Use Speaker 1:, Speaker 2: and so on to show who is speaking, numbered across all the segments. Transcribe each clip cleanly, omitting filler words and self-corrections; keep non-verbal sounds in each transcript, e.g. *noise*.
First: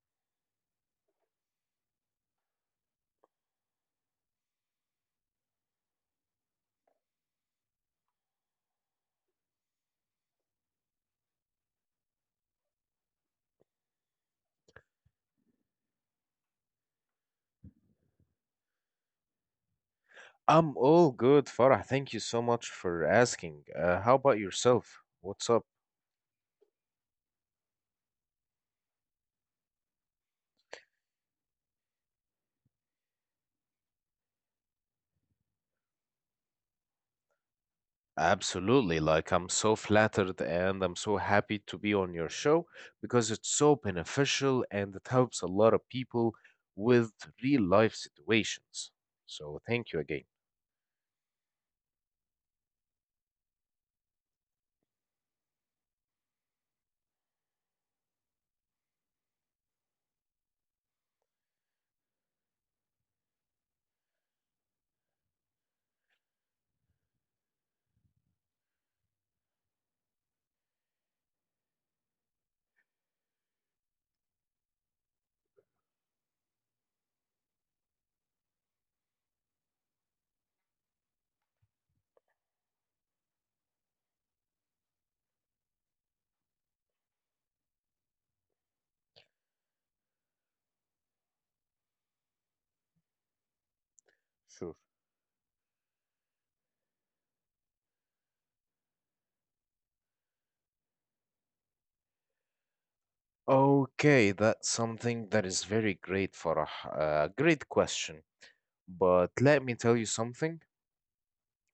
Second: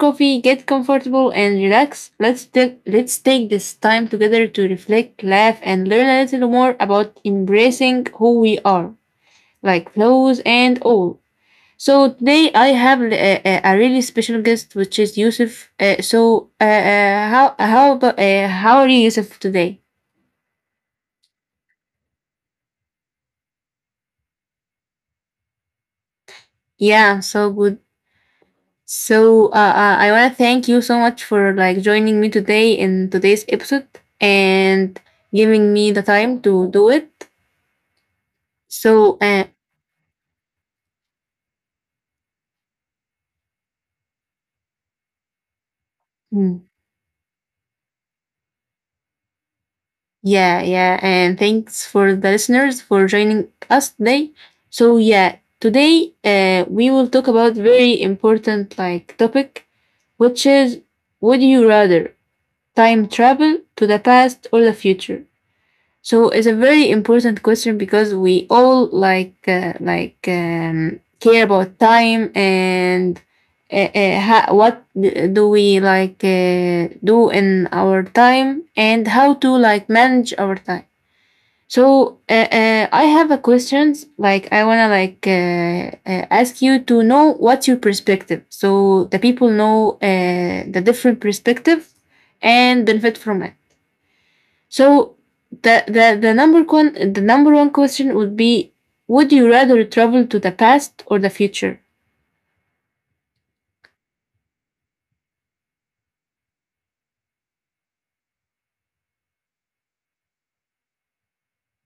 Speaker 1: coffee, get comfortable, and relax. Let's take this time together to reflect, laugh, and learn a little more about embracing who we are, like flaws and all. So today I have a really special guest, which is Yusuf. So how are you, Yusuf, today?
Speaker 2: I'm all good, Farah. Thank you so much for asking. How about yourself? What's up?
Speaker 1: Yeah, I'm so good. I want to thank you so much for like joining me today in today's episode and giving me the time to do it.
Speaker 2: Absolutely.
Speaker 1: So
Speaker 2: Like,
Speaker 1: uh,
Speaker 2: I'm so flattered and I'm so happy to be on your show because it's so beneficial and it helps a lot of people
Speaker 1: mm,
Speaker 2: with real life situations. So, thank you again.
Speaker 1: yeah, yeah, and thanks for the listeners for joining us today. So yeah, today we will talk about very important like topic, which is would you rather time travel to the past or the future? So it's a very important question because we all like care about time and do we like do in our time and how to like manage our time. So I have a questions like I wanna like ask you to know what's your perspective so the people know the different perspective and benefit from it. So
Speaker 2: Sure.
Speaker 1: the number one question would be: Would you rather travel to the past or the future?
Speaker 2: Okay, that's something that is very great, Farah. Great question. But let me tell you something.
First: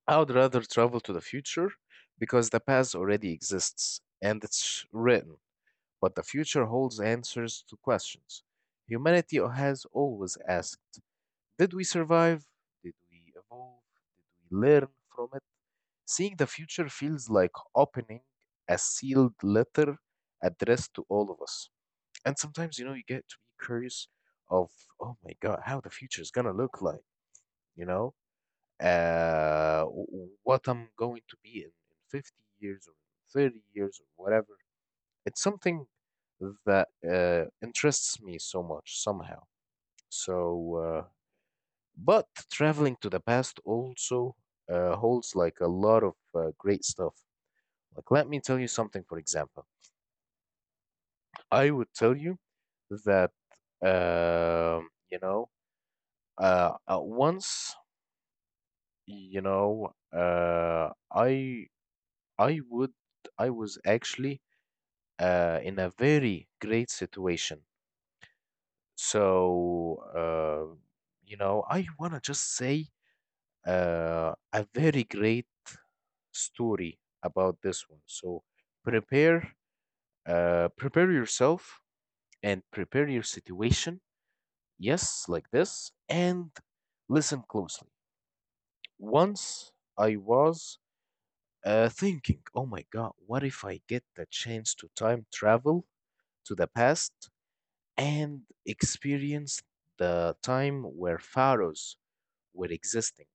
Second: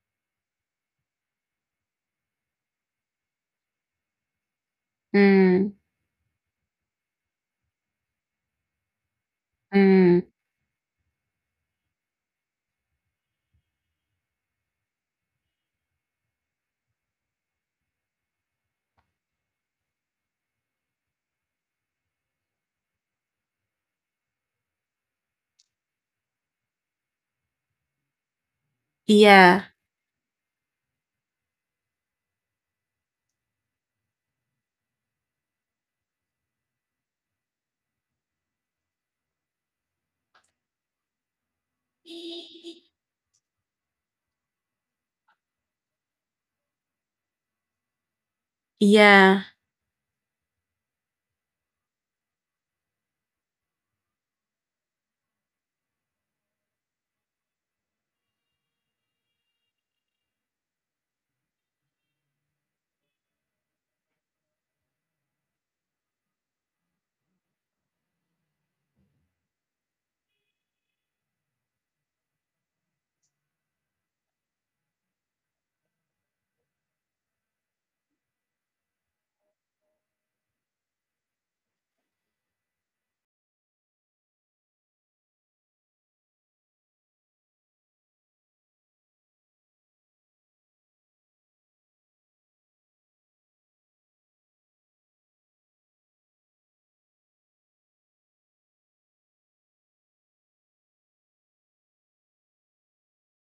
Speaker 2: I would rather travel to the future because the past already exists and it's written,
Speaker 1: Mm,
Speaker 2: but the future holds answers to questions. Humanity has
Speaker 1: mm,
Speaker 2: always asked, did we survive? Did we evolve? Did we learn from it? Seeing the future feels like opening a sealed letter addressed to all of us. And sometimes, you know, you get to be curious of, oh my God, how the future is going to look like, you know?
Speaker 1: yeah,
Speaker 2: What I'm going to be in 50 years or 30 years or whatever. It's something that interests me so much somehow. So, but traveling to the past also holds like a lot of great stuff. Like, let me tell you something, for
Speaker 1: yeah,
Speaker 2: example. I would tell you that, you know, once, you know, I would I was actually in a very great situation. So uh, you know, I wanna just say a very great story about this one. So prepare, prepare yourself and prepare your situation. Yes, like this, and listen closely. Once I was thinking, oh my God, what if I get the chance to time travel to the past and experienced the time where pharaohs were existing.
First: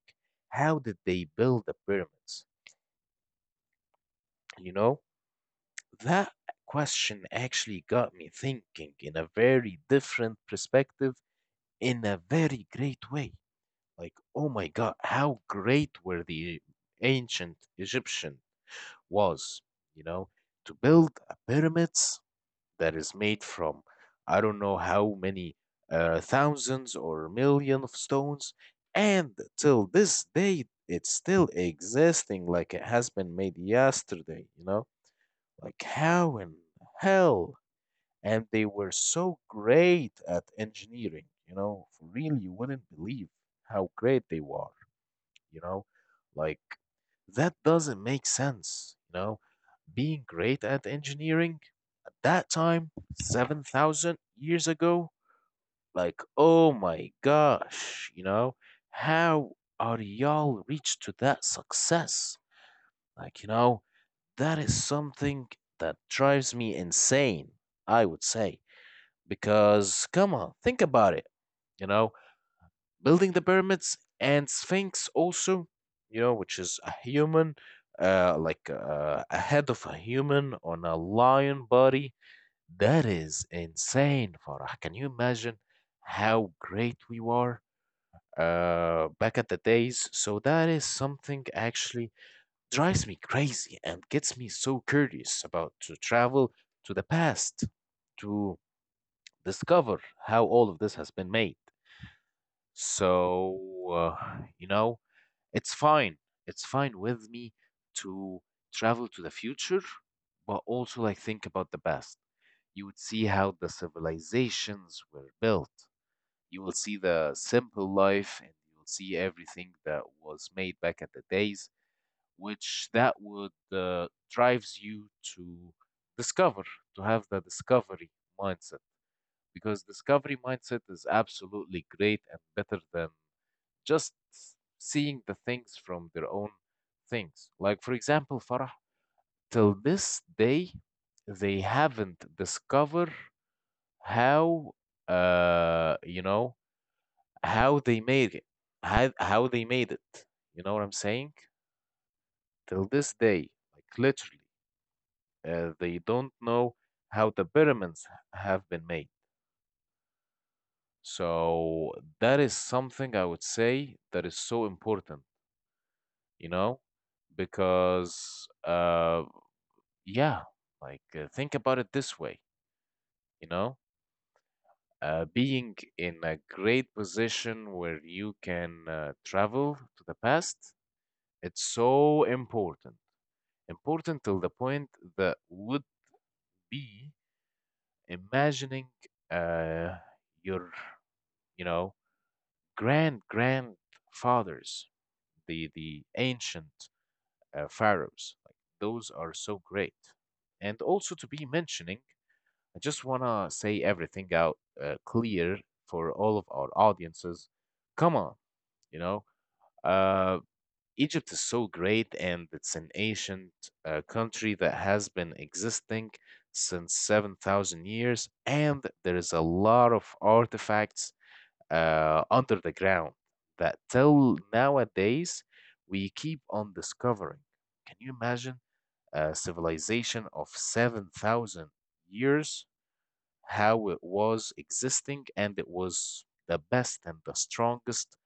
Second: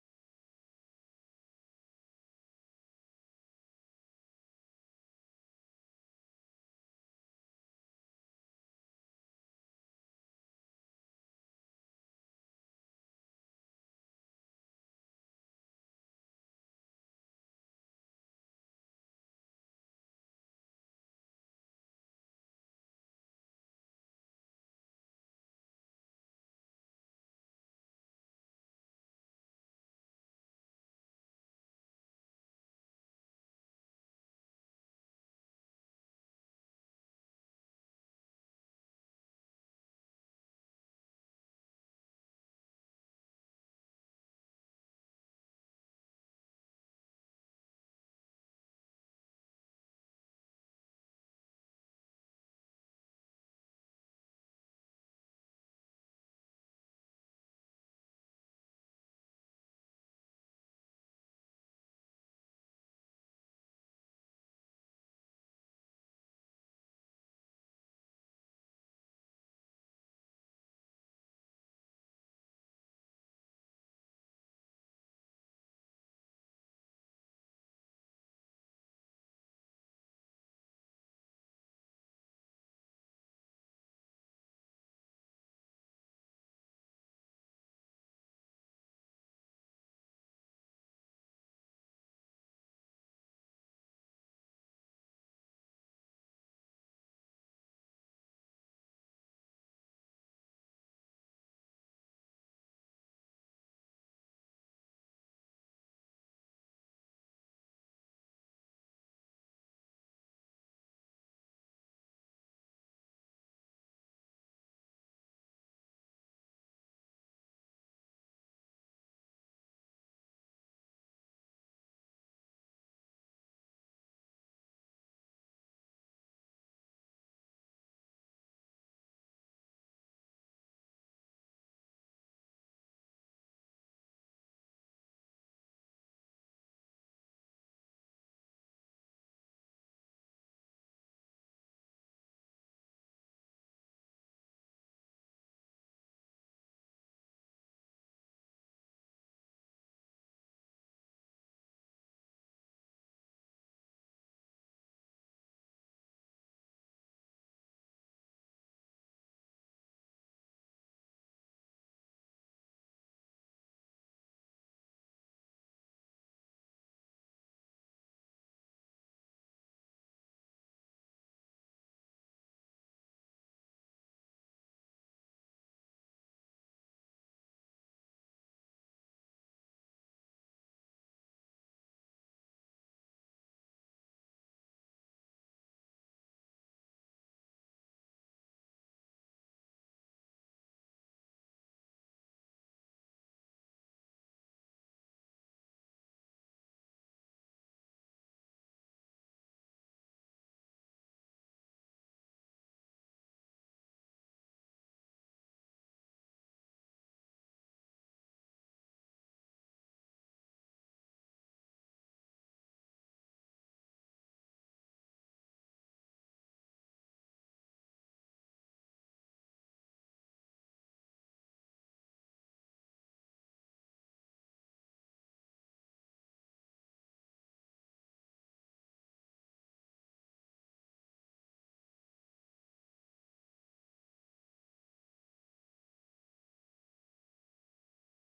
Speaker 2: How did they build the pyramids? You know, that question actually got me thinking in a very different perspective in a very great way. Like, oh my God, how great were the ancient Egyptian was, you know, to build a pyramids that is made from I don't know how many thousands or million of stones, and till this day it's still existing like it has been made yesterday, you know? Like how in hell? And they were so great at engineering, you know, for real you wouldn't believe how great they were, you know? Like that doesn't make sense, you know? Being great at engineering that time, 7,000 years ago? Like, oh my gosh, you know, how are y'all reached to that success? Like, you know, that is something that drives me insane, I would say. Because, come on, think about it. You know, building the pyramids and Sphinx also, you know, which is a human, a head of a human on a lion body that is insane, Farah. Can you imagine how great we were back at the days? So that is something actually drives me crazy and gets me so curious about to travel to the past to discover how all of this has been made. So, you know, it's fine. It's fine with me to travel to the future, but also like think about the past. You would see how the civilizations were built. You will see the simple life and you will see everything that was made back in the days, which that would drives you to discover, to have the discovery mindset. Because discovery mindset is absolutely great and better than just seeing the things from their own things. Like for example, Farah, till this day, they haven't discovered how you know how they made it how they made it, you know what I'm saying, till this day, like literally they don't know how the pyramids have been made. So that is something I would say that is so important, you know, because yeah, like think about it this way, you know, being in a great position where you can travel to the past. It's so important, important till the point that would be imagining uh, your, you know, grand grandfathers, the ancient pharaohs. Like those are so great, and also to be mentioning. I just wanna say everything out clear for all of our audiences. Come on, you know. Uh, Egypt is so great, and it's an ancient country that has been existing since 7,000 years, and there is a lot of artifacts under the ground that till nowadays we keep on discovering. Can you imagine a civilization of 7,000 years, how it was existing, and it was the best and the strongest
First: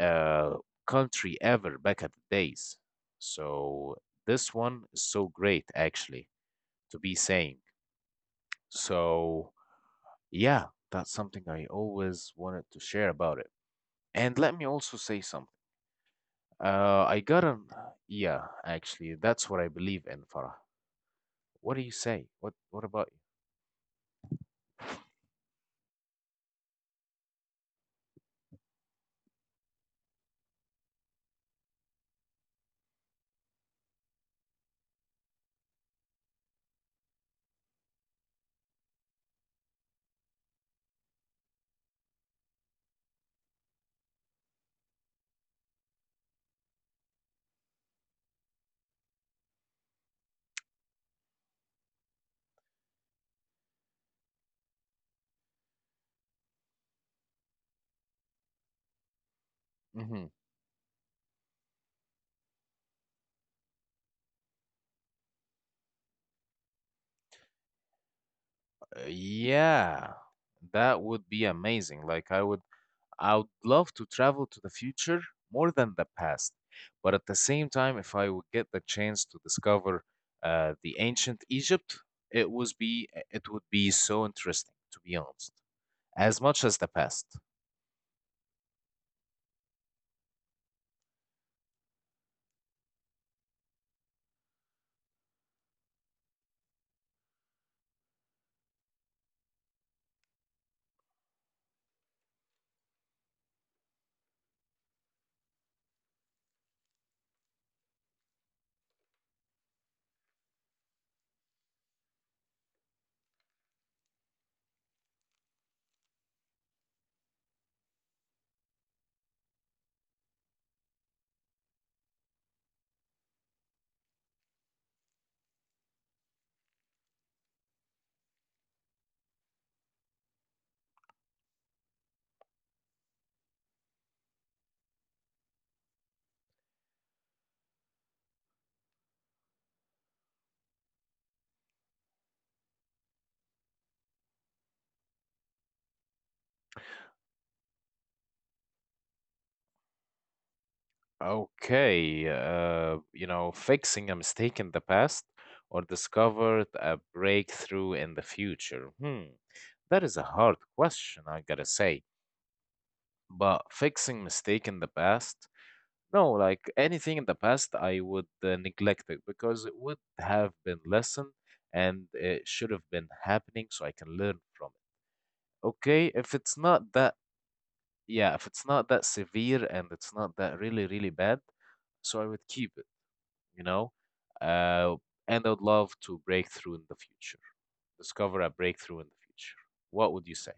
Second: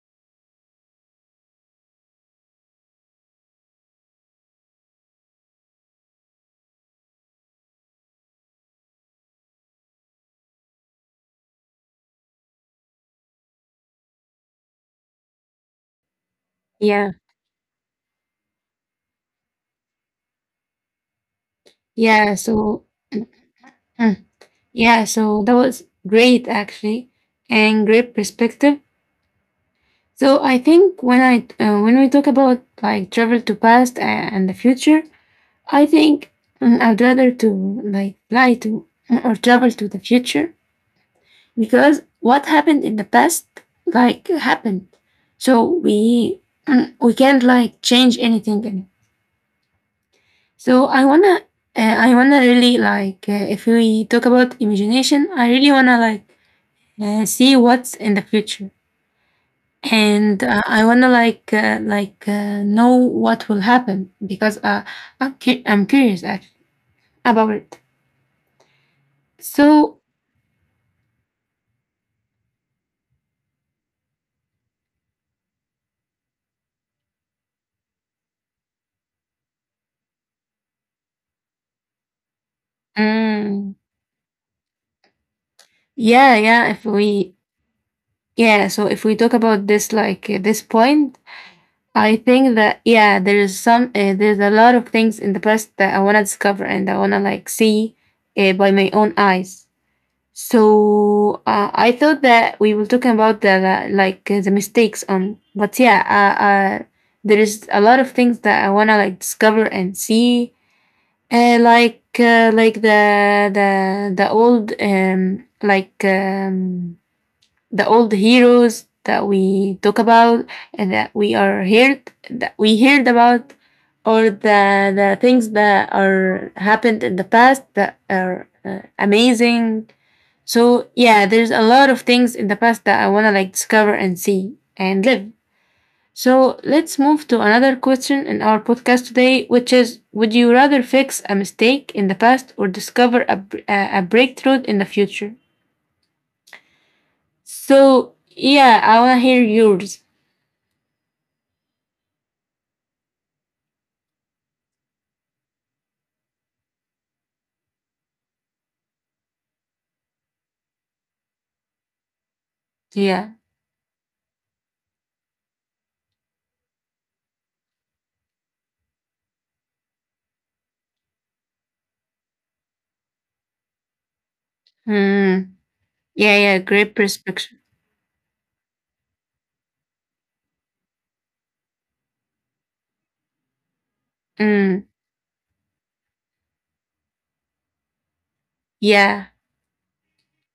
Speaker 2: uh, country ever back at the days. So this one is so great actually to be saying. So yeah, that's something I always wanted to share about it. And let me also say something.
Speaker 1: yeah,
Speaker 2: I got an yeah, actually, that's what I believe in, Farah. What do you say?
Speaker 1: yeah.
Speaker 2: What
Speaker 1: So
Speaker 2: about you?
Speaker 1: mm, yeah, so that was great actually, and great perspective. So I think when I when we talk about like travel to past and the future, I think I'd rather to like fly to or travel to the future because what happened in the past like happened so we *clears throat* we can't like change anything in it so I wanna really like if we talk about imagination I really wanna like see what's in the future
Speaker 2: Hmm.
Speaker 1: and I wanna like know what will happen because I'm curious actually about it
Speaker 2: Uh,
Speaker 1: so
Speaker 2: Yeah, that would be amazing. Like I would love to travel to the future more than the past. But at the same time, if I would get the chance to discover the ancient Egypt, it would
Speaker 1: mm,
Speaker 2: be so interesting, to be honest,
Speaker 1: yeah
Speaker 2: as much
Speaker 1: yeah
Speaker 2: as
Speaker 1: if
Speaker 2: the past.
Speaker 1: we yeah so if we talk about this like this point I think that yeah, there's some there's a lot of things in the past that I wanna discover and I wanna like see by my own eyes. So I thought that we were talking about the mistakes on, but yeah, there is a lot of things that I wanna like discover and see, like the old the old heroes that we talk about and that we heard about or the things that are happened in the past that are amazing so yeah there's a lot of things in the past that I want to like discover and see and live. So let's move to another question in our podcast today, which is would you rather fix a mistake in the past or discover a breakthrough in the future? So yeah, I want to hear yours.
Speaker 2: Okay, you know, fixing a mistake in the past or discovered a breakthrough in the future. Hmm, that is a hard question, I gotta say.
Speaker 1: Yeah.
Speaker 2: But fixing mistake in the past, no, like anything in the past, I would neglect it because it would have been lesson and it should have been happening so I can learn from it.
Speaker 1: Mm.
Speaker 2: Okay, if
Speaker 1: Yeah,
Speaker 2: it's
Speaker 1: yeah.
Speaker 2: not
Speaker 1: Great
Speaker 2: that,
Speaker 1: perspective.
Speaker 2: yeah, if it's not that severe and it's not that really, really bad, so I would keep it, you know,
Speaker 1: Mm.
Speaker 2: uh, and I would love to break through in the future, discover a breakthrough in the
Speaker 1: Yeah.
Speaker 2: future, what would you say?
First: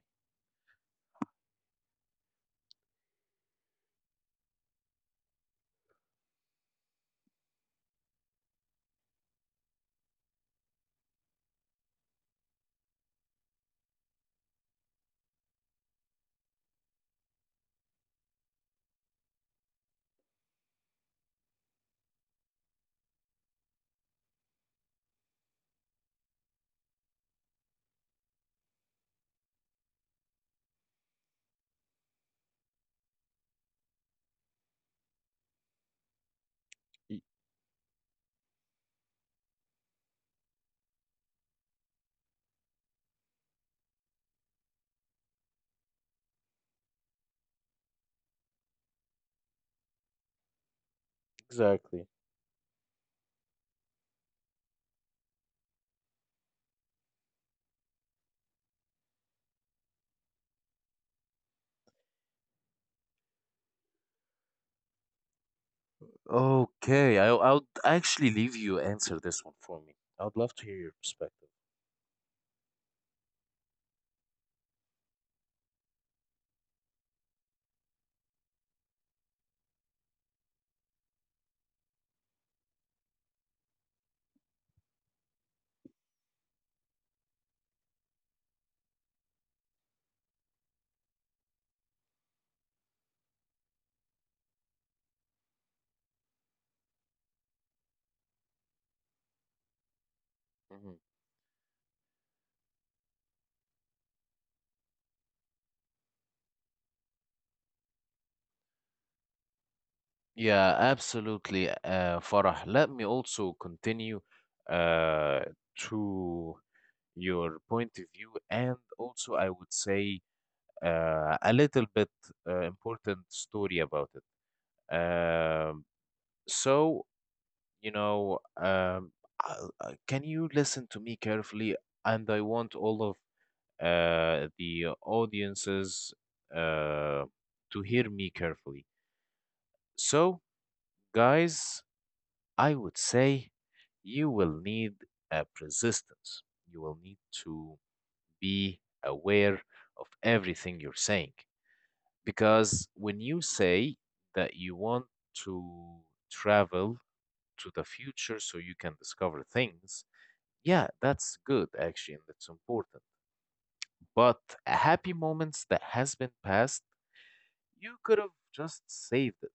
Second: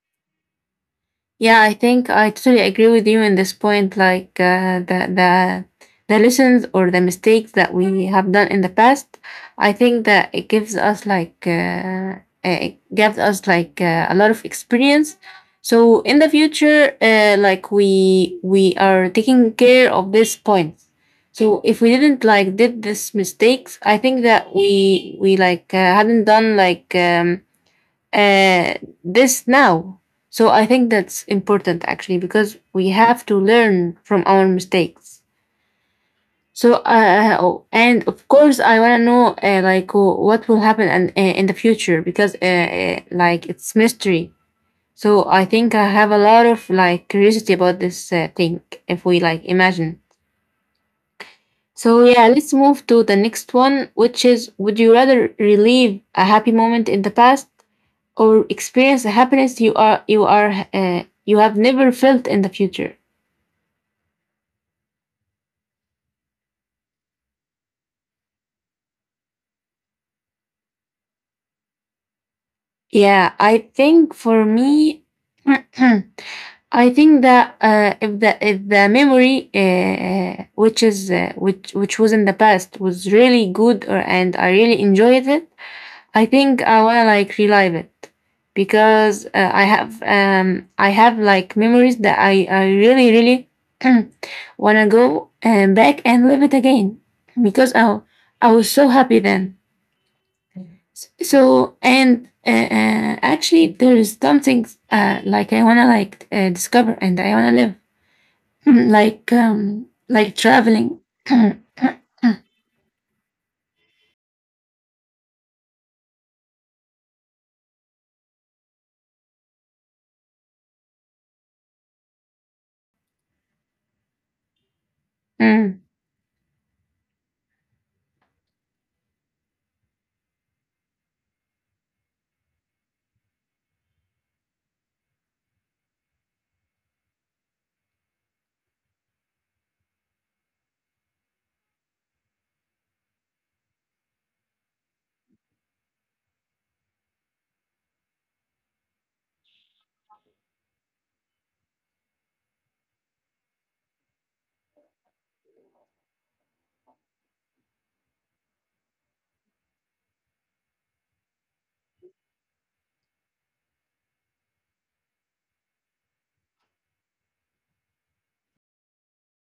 Speaker 1: Yeah, I think I totally agree with you in this point. Like the the lessons or the mistakes that we have done in the past, I think that it gives us like it gives us like a lot of experience. So in the future, like we are taking care of this point. So if we didn't like did this mistakes, I think that we like hadn't done like. Uh, this now. So I think that's important actually because we have to learn from our mistakes. So
Speaker 2: E-
Speaker 1: oh, and of course I want to know like what will happen and in the future because like it's mystery. So I think I have a lot of like curiosity about this thing if we like imagine. So
Speaker 2: Exactly.
Speaker 1: yeah, let's move to the next one, which is would you rather relive a happy moment in the past or experience a happiness you have never felt in the future.
Speaker 2: Okay, I'll actually leave you answer this one for me. I'd love to hear your perspective.
Speaker 1: Yeah, I think for me, *clears throat* I think that if the if the memory which was in the past was really good or and I really enjoyed it, I think I wanna like relive it because I have like memories that I really really *clears throat* wanna go and back and live it again because I was so happy then.
Speaker 2: Mhm.
Speaker 1: So and actually there is something like I wanna like discover and I wanna live *laughs* *clears throat* like
Speaker 2: Yeah,
Speaker 1: traveling. *clears throat*
Speaker 2: absolutely, Farah. Let me also continue uh, to your point of view, and also I would say a little bit important story about it.
Speaker 1: Mm,
Speaker 2: Um, so, you know, can you listen to me carefully? And I want all of the audiences uh, to hear me carefully. So, guys, I would say you will need a persistence. You will need to be aware of everything you're saying. Because when you say that you want to travel to the future so you can discover things, yeah, that's good actually, and that's important. But happy moments that has been passed, you could have just saved it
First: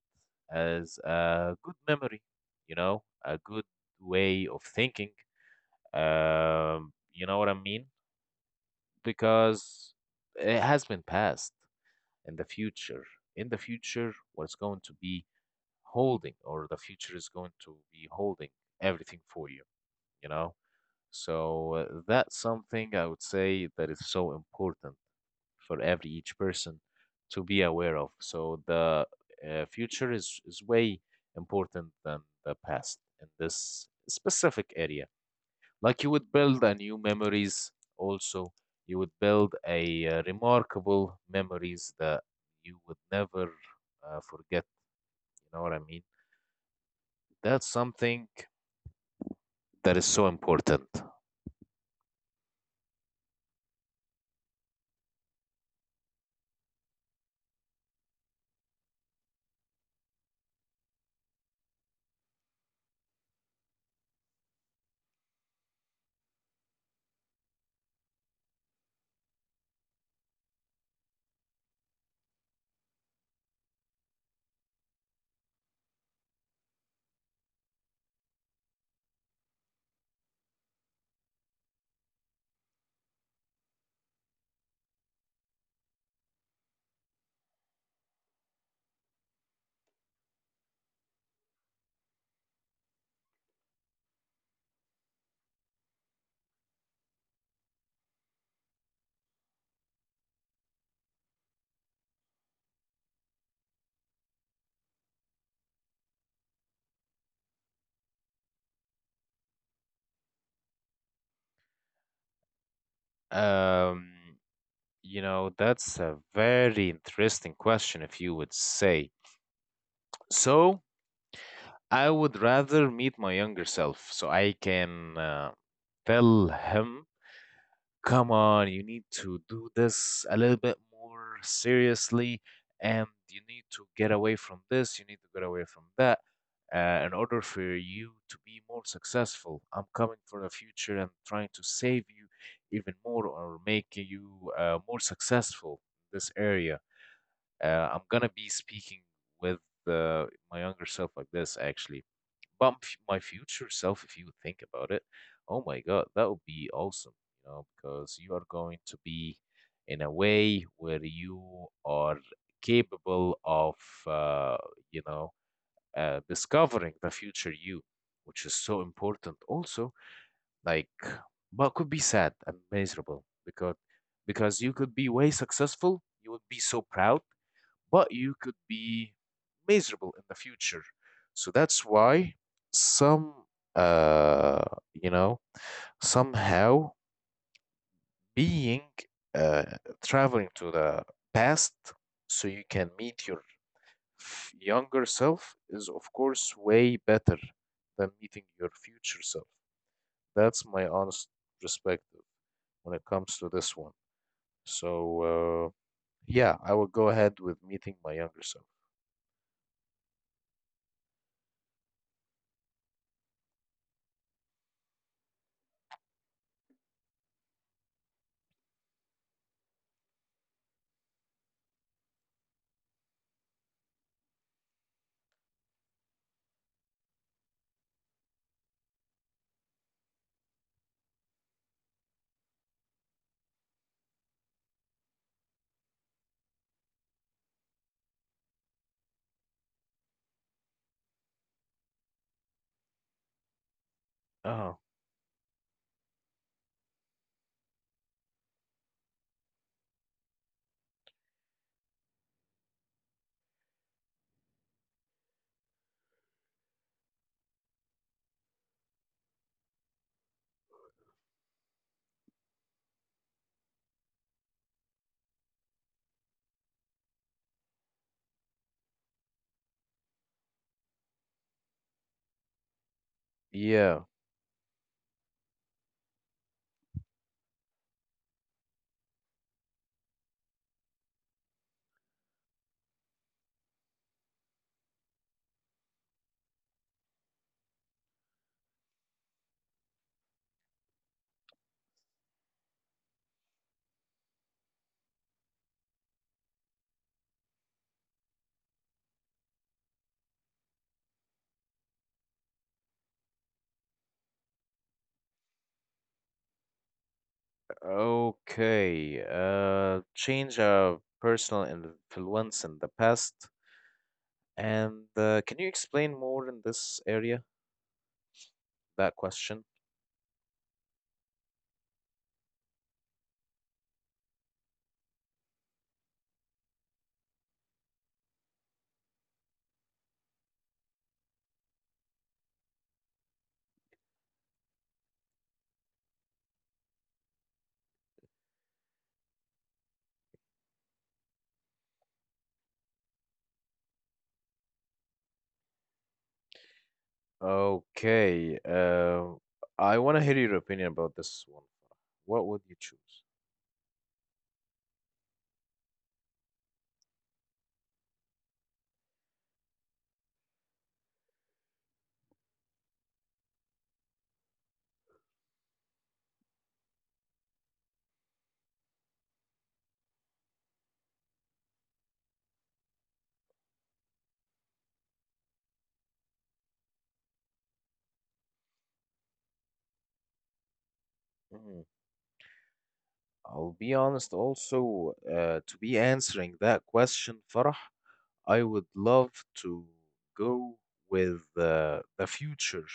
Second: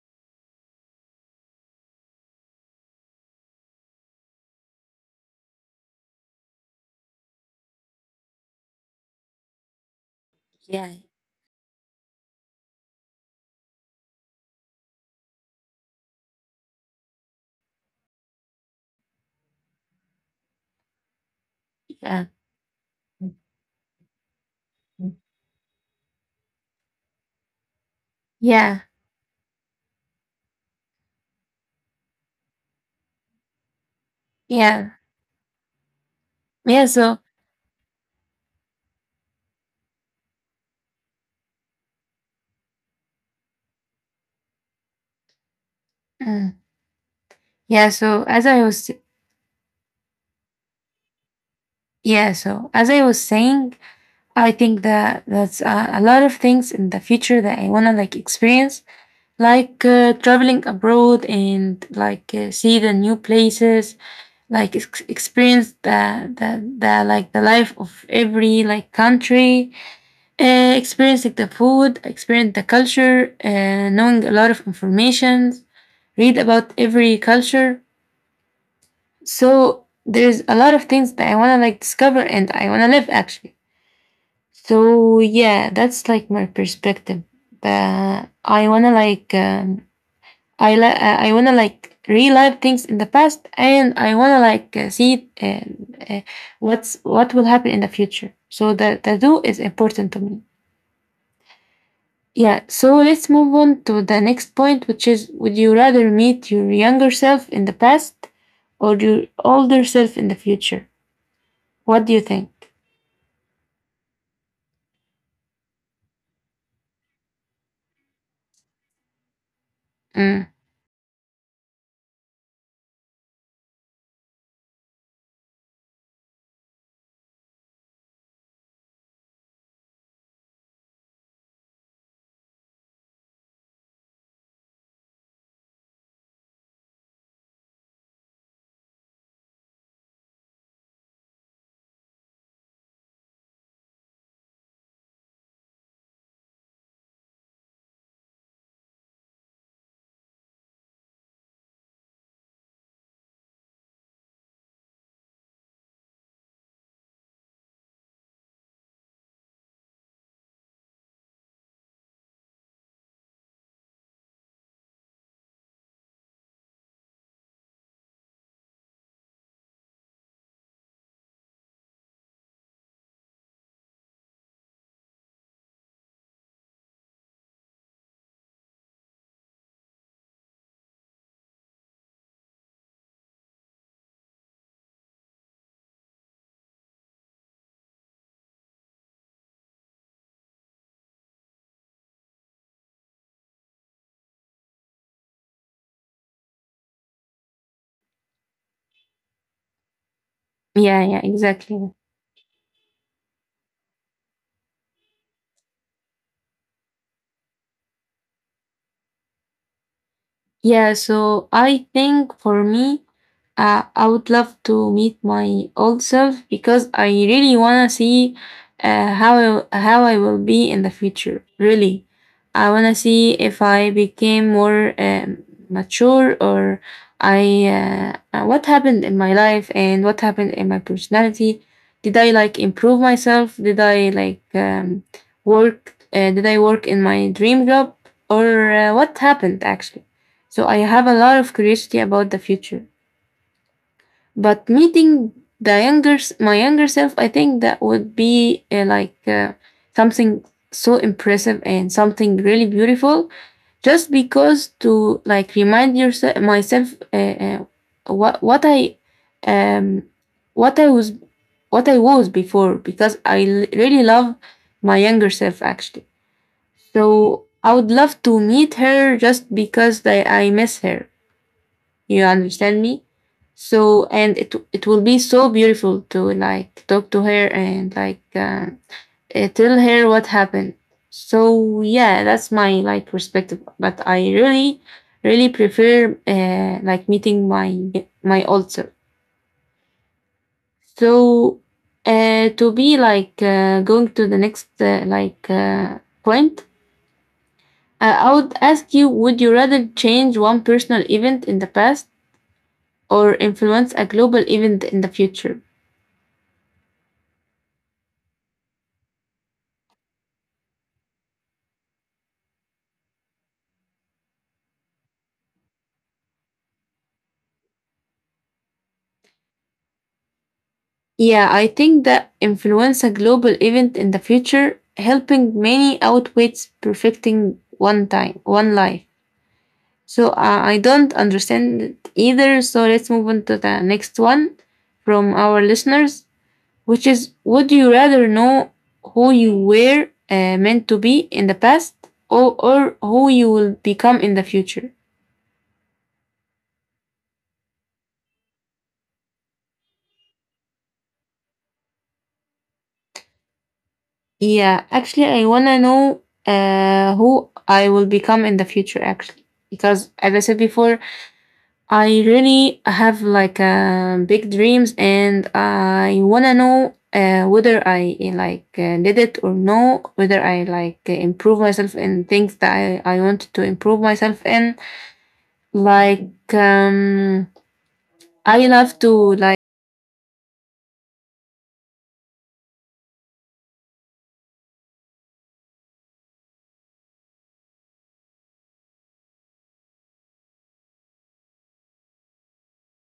Speaker 2: as a good memory, you know, a good way of thinking. You know what I mean? Because it has
Speaker 1: yeah
Speaker 2: been passed in the future. In the future, what's going to be holding or the future is going to be holding everything for you, you know.
Speaker 1: yeah
Speaker 2: That's something I would say that is so important for every each person to be aware of. So
Speaker 1: yeah
Speaker 2: the future is way important than the past in this specific
Speaker 1: yeah
Speaker 2: area. Like you would build a
Speaker 1: yeah
Speaker 2: new
Speaker 1: so.
Speaker 2: memories, also you would build a remarkable memories that you would never forget, you know what I mean?
Speaker 1: Mm.
Speaker 2: That's
Speaker 1: Yeah, so
Speaker 2: something
Speaker 1: as I was
Speaker 2: that is so important.
Speaker 1: yeah, so as I was saying, I think that that's a lot of things in the future that I wanna like experience, like traveling abroad and like see the new places, like experience the like the life of every like country, experience like the food, experience the culture, knowing a lot of information, read about every culture. So there's a lot of things that I want to like discover and I want to live actually. So yeah, that's like my perspective. But I want to like I want to like relive things in the past and I want to like see uh, what's what will happen in the future. So the do is important to me. Yeah, so let's move on to the next point, which is would you rather meet your younger self in the past or your older self in the future? What do you think?
Speaker 2: Um, you know, that's a very interesting question, if you would say.
Speaker 1: Mm.
Speaker 2: So, I would rather meet my younger self so I can tell him, come on, you need to do this a little bit more seriously, and you need to get away from this, you need to get away from that, in order for you to be more successful. I'm coming for the future and trying to save you even more or make you more successful in this area. I'm gonna be speaking with uh, my younger self like this, actually about my future self, if you would think about it, oh my God, that would be awesome, you know, because you are going to be in a way where you are capable of, uh, you know, discovering the future you, which is so important also. Like, but could be sad and miserable because you could be way successful, you would be so proud, but you could be miserable in the future. So that's why some, uh, you know, somehow being uh, traveling to the past so you can meet your younger self is, of course, way better than meeting your future self. That's my
Speaker 1: Yeah, yeah,
Speaker 2: honest
Speaker 1: exactly.
Speaker 2: perspective when it comes to this one. So, uh, yeah, I will go ahead with meeting my younger self.
Speaker 1: Yeah, so I think for me, I would love to meet my old self because I really wanna see how I will be in the future. Really, I wanna see if I became more mature or I what happened in my life and what happened in my personality. Did I like improve myself? Did I like work? Did I work in my dream job or what happened actually? So I have a lot of curiosity about the future. But
Speaker 2: Oh,
Speaker 1: meeting my younger self, I think that would be something so impressive and something really beautiful. Just because to like remind yourself myself uh, uh, what I um what I was what I was before because I really love my younger self actually. So I would love to meet her just because I miss her. You understand me? So
Speaker 2: yeah.
Speaker 1: and it will be so beautiful to like talk to her and like tell her what happened. So yeah, that's my like perspective. But I really really prefer like meeting my old self. So to be like going to the next point, I would ask you: Would you rather change one personal event in the past or influence a global event in the future?
Speaker 2: Okay, change a personal influence in the past. And can you explain more in this area, that question?
Speaker 1: Yeah, I think that influence a global event in the future, helping many outweighs perfecting one time, one life. So I don't understand it either. So let's move on to the next one from our listeners, which is would you rather know who you were meant to be in the past or who you will become in the future?
Speaker 2: Okay, I want to hear your opinion about this one. What would you choose?
Speaker 1: Yeah, actually, I want to know who I will become in the future, actually. Because as I said before, I really have like big dreams, and I wanna know whether I did it or no, whether I like improve myself in things that I want to improve myself in. Like I love to like
Speaker 2: I'll be honest also, to be answering that question, Farah, I would love to go with the future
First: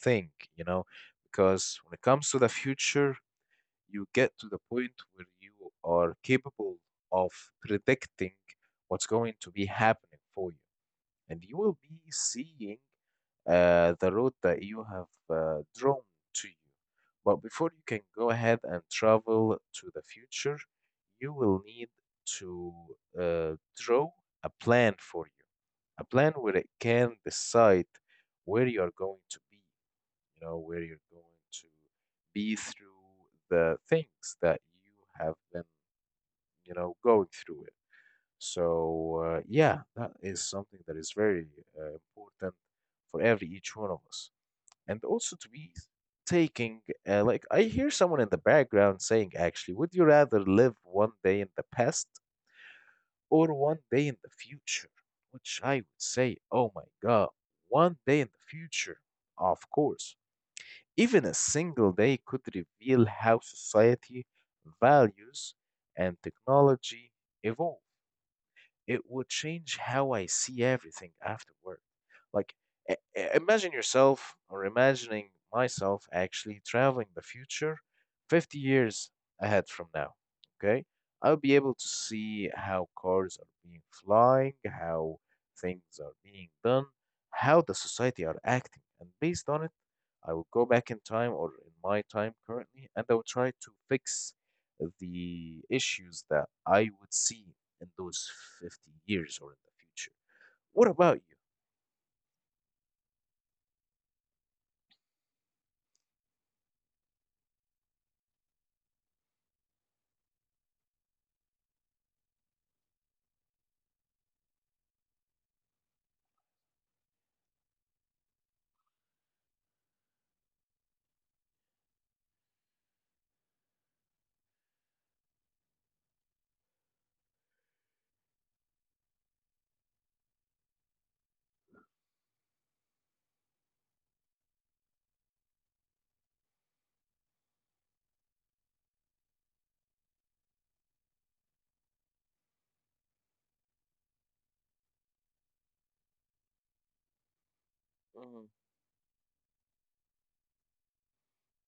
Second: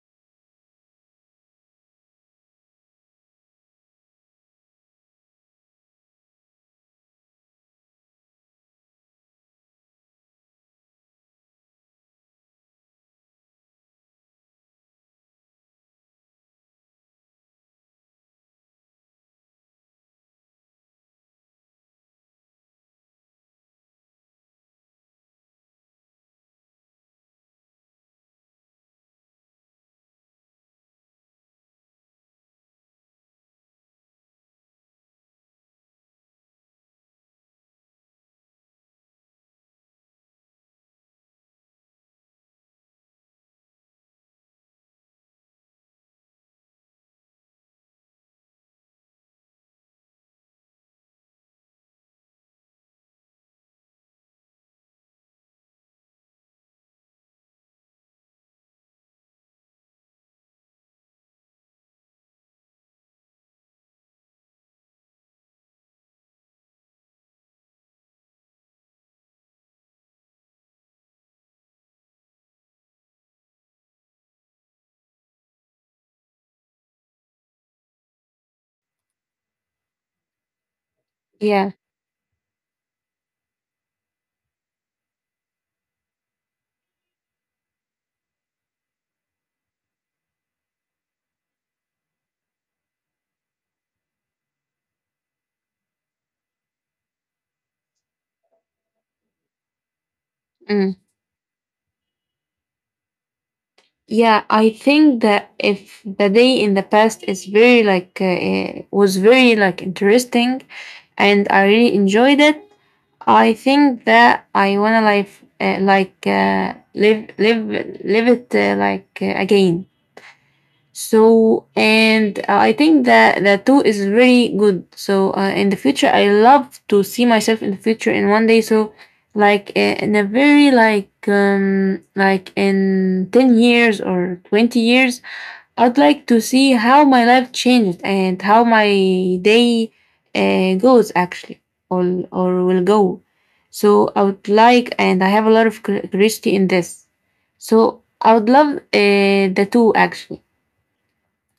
Speaker 2: thing, you know, because when it comes to the future, you get to the point where you are capable of predicting what's going to be happening for you. And you will be seeing the road that you have drawn to you. But before you can go ahead and travel to the future, you will need to uh, draw a plan for you, a plan where it can decide where you are going to be, you know, where you're going to be through the things that you have been, you know, going through it. So, yeah, that is something that is very important for every each one of us. And also to be taking, like, I hear someone in the background saying, actually, would you rather live one day in the past or one day in the future, which I would say, oh my God, one day in the future, of course. Even a single day could reveal how society values and technology evolve. It would change how I see everything afterward. Like, imagine yourself or imagining myself actually traveling the future 50 years ahead from now. Okay. I'll be able
Speaker 1: yeah.
Speaker 2: to see how cars are being flying, how things are being done, how the society are acting. And based on it, I will go back in time or in my time currently, and I will try to fix the issues that I would see in those 50 years or in the future. What
Speaker 1: Mm.
Speaker 2: about you?
Speaker 1: Yeah, I think that if the day in the past is very like was very like interesting, and I really enjoyed it, I think that I wanna life live live it again. So, and I think that the two is really good. So, in the future, I love to see myself in the future in one day. So, in a very like in 10 years or 20 years, I'd like to see how my life changed and how my day goes actually, or or will go. So I would like, and I have a lot of curiosity in this. So I
Speaker 2: Mhm.
Speaker 1: would love the two actually,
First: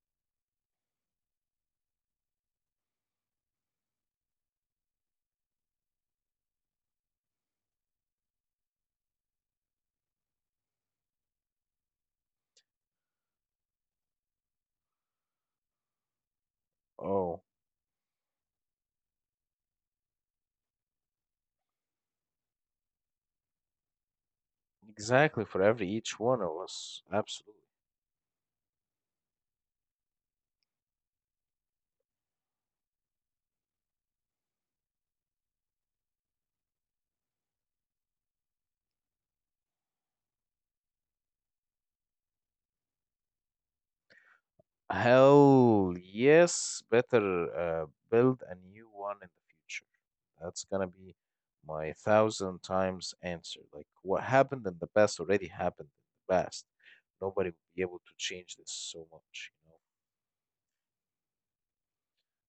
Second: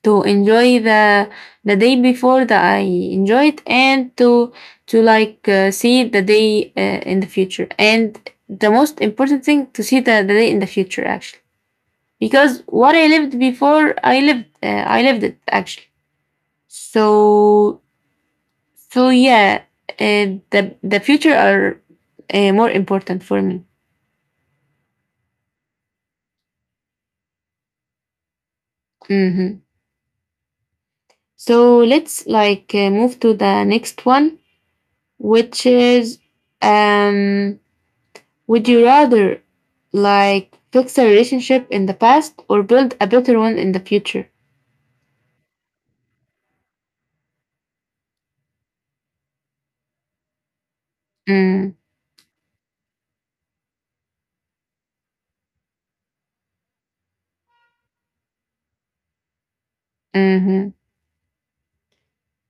Speaker 1: to enjoy the day before that I enjoyed, and to see the day in the future, and the most important thing, to see the day in the future actually, because what I lived before, I lived it actually.
Speaker 2: Oh.
Speaker 1: so so yeah, uh, the future are more important for me.
Speaker 2: Exactly, for every each one of us. Absolutely.
Speaker 1: Hmm. So let's move to the next one, which is um would you rather fix a relationship in the past or build a better one in the future?
Speaker 2: Hell yes, better build a new one in the future. That's gonna be
Speaker 1: Mm.
Speaker 2: my thousand times answer. Like what happened in the past already happened in the past. Nobody will be able to change this so much, you know.
Speaker 1: Hmm.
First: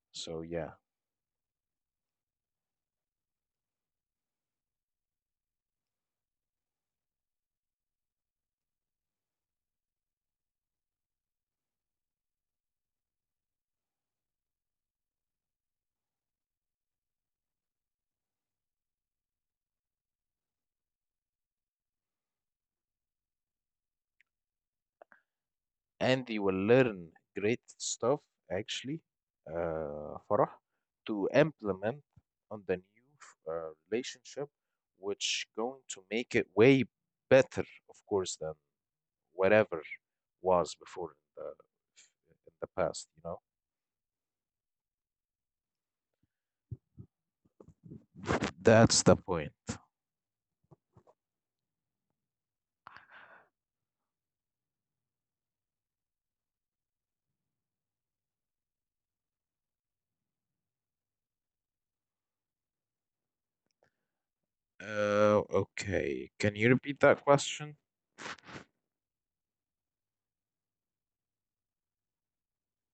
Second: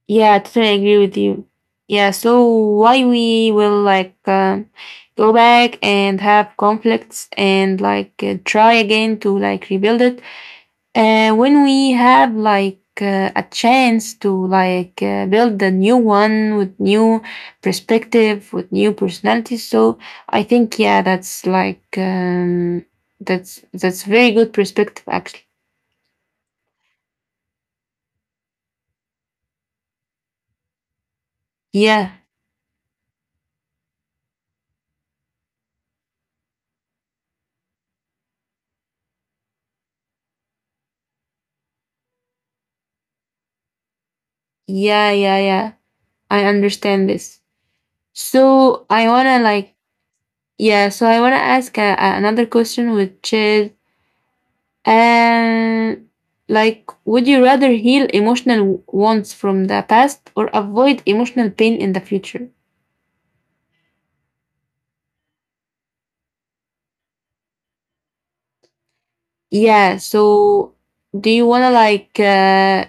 Speaker 1: Yeah, I
Speaker 2: So yeah,
Speaker 1: totally agree with you. Yeah, so why we will go back and have conflicts and try again to like rebuild it when we have a chance to build a new one with new perspective, with new personalities. So I think, yeah, that's very good perspective actually.
Speaker 2: and they will learn great stuff actually, Farah, to implement
Speaker 1: Yeah,
Speaker 2: on the new relationship, which going to make it way better, of course, than whatever was before in the past, you know.
Speaker 1: yeah, yeah, yeah, I understand this. So
Speaker 2: That's
Speaker 1: I
Speaker 2: the
Speaker 1: wanna
Speaker 2: point.
Speaker 1: like, yeah, so I wanna ask another question, which is, and like, would you rather heal emotional wounds from the past or avoid emotional pain in the future?
Speaker 2: Okay. Can you repeat that question?
Speaker 1: Yeah, so do you wanna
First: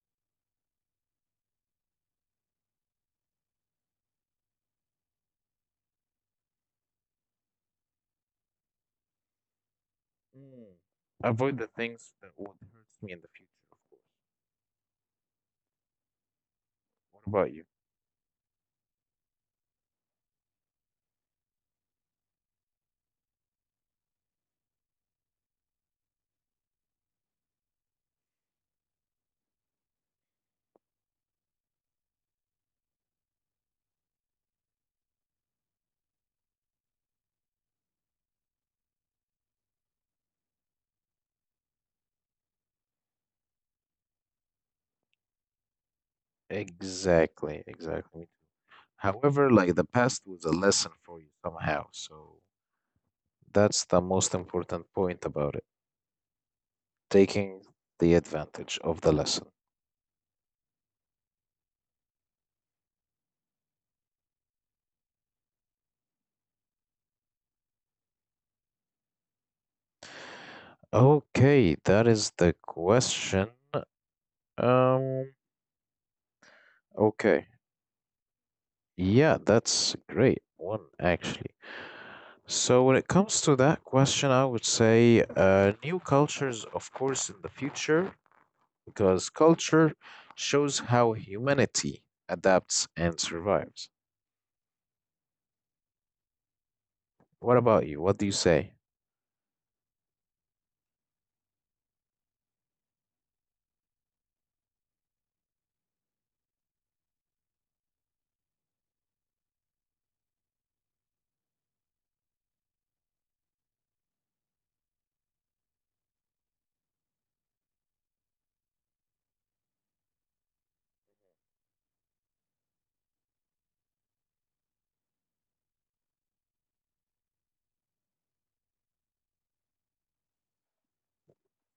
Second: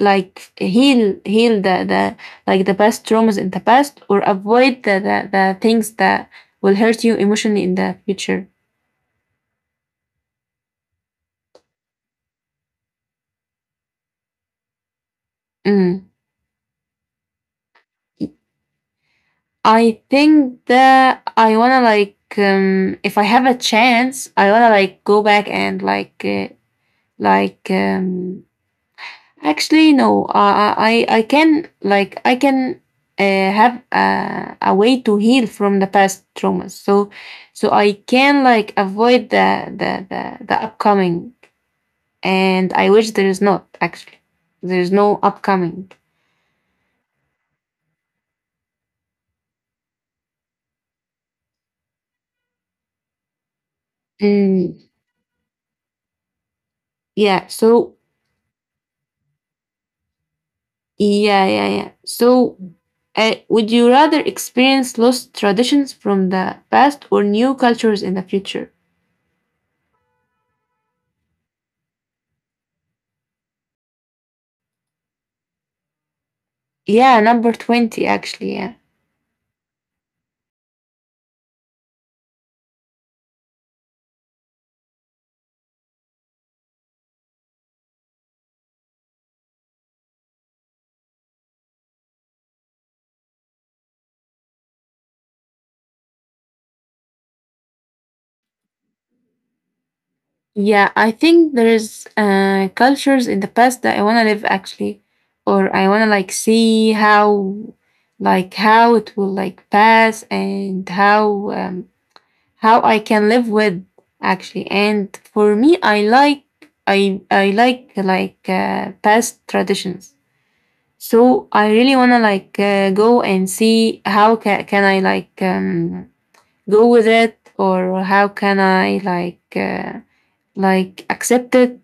Speaker 1: like heal the like the past traumas in the past, or avoid the things that will hurt you emotionally in the future?
Speaker 2: Mm. Avoid the things that would hurt me in the future, of course.
Speaker 1: Mm.
Speaker 2: What about you?
Speaker 1: I think that I wanna if I have a chance, I wanna like go back and like um actually, no. I can like, I can have a way to heal from the past traumas. So so I can like avoid the upcoming. And I wish there is not actually. There is no upcoming.
Speaker 2: Exactly, exactly. However, like the past was a lesson for you somehow, so that's the most
Speaker 1: Mm.
Speaker 2: important point about it.
Speaker 1: Yeah.
Speaker 2: Taking
Speaker 1: So
Speaker 2: the advantage of the lesson.
Speaker 1: yeah, yeah, yeah. So. Would you rather experience lost traditions from the past or new cultures in the future?
Speaker 2: Okay, that is the question. Um,
Speaker 1: Yeah, number
Speaker 2: okay.
Speaker 1: 20, actually. Yeah.
Speaker 2: Yeah, that's a great one actually. So when it comes to that question, I would say new cultures, of course, in the future, because culture shows how humanity adapts and survives. What about you? What do you say?
Speaker 1: Yeah, I think there is cultures in the past that I want to live actually, or I want to like see how, like how it will like pass and how I can live with actually. And for me, I like, I like past traditions. So I really want to go and see how can I go with it, or how can I like accept it.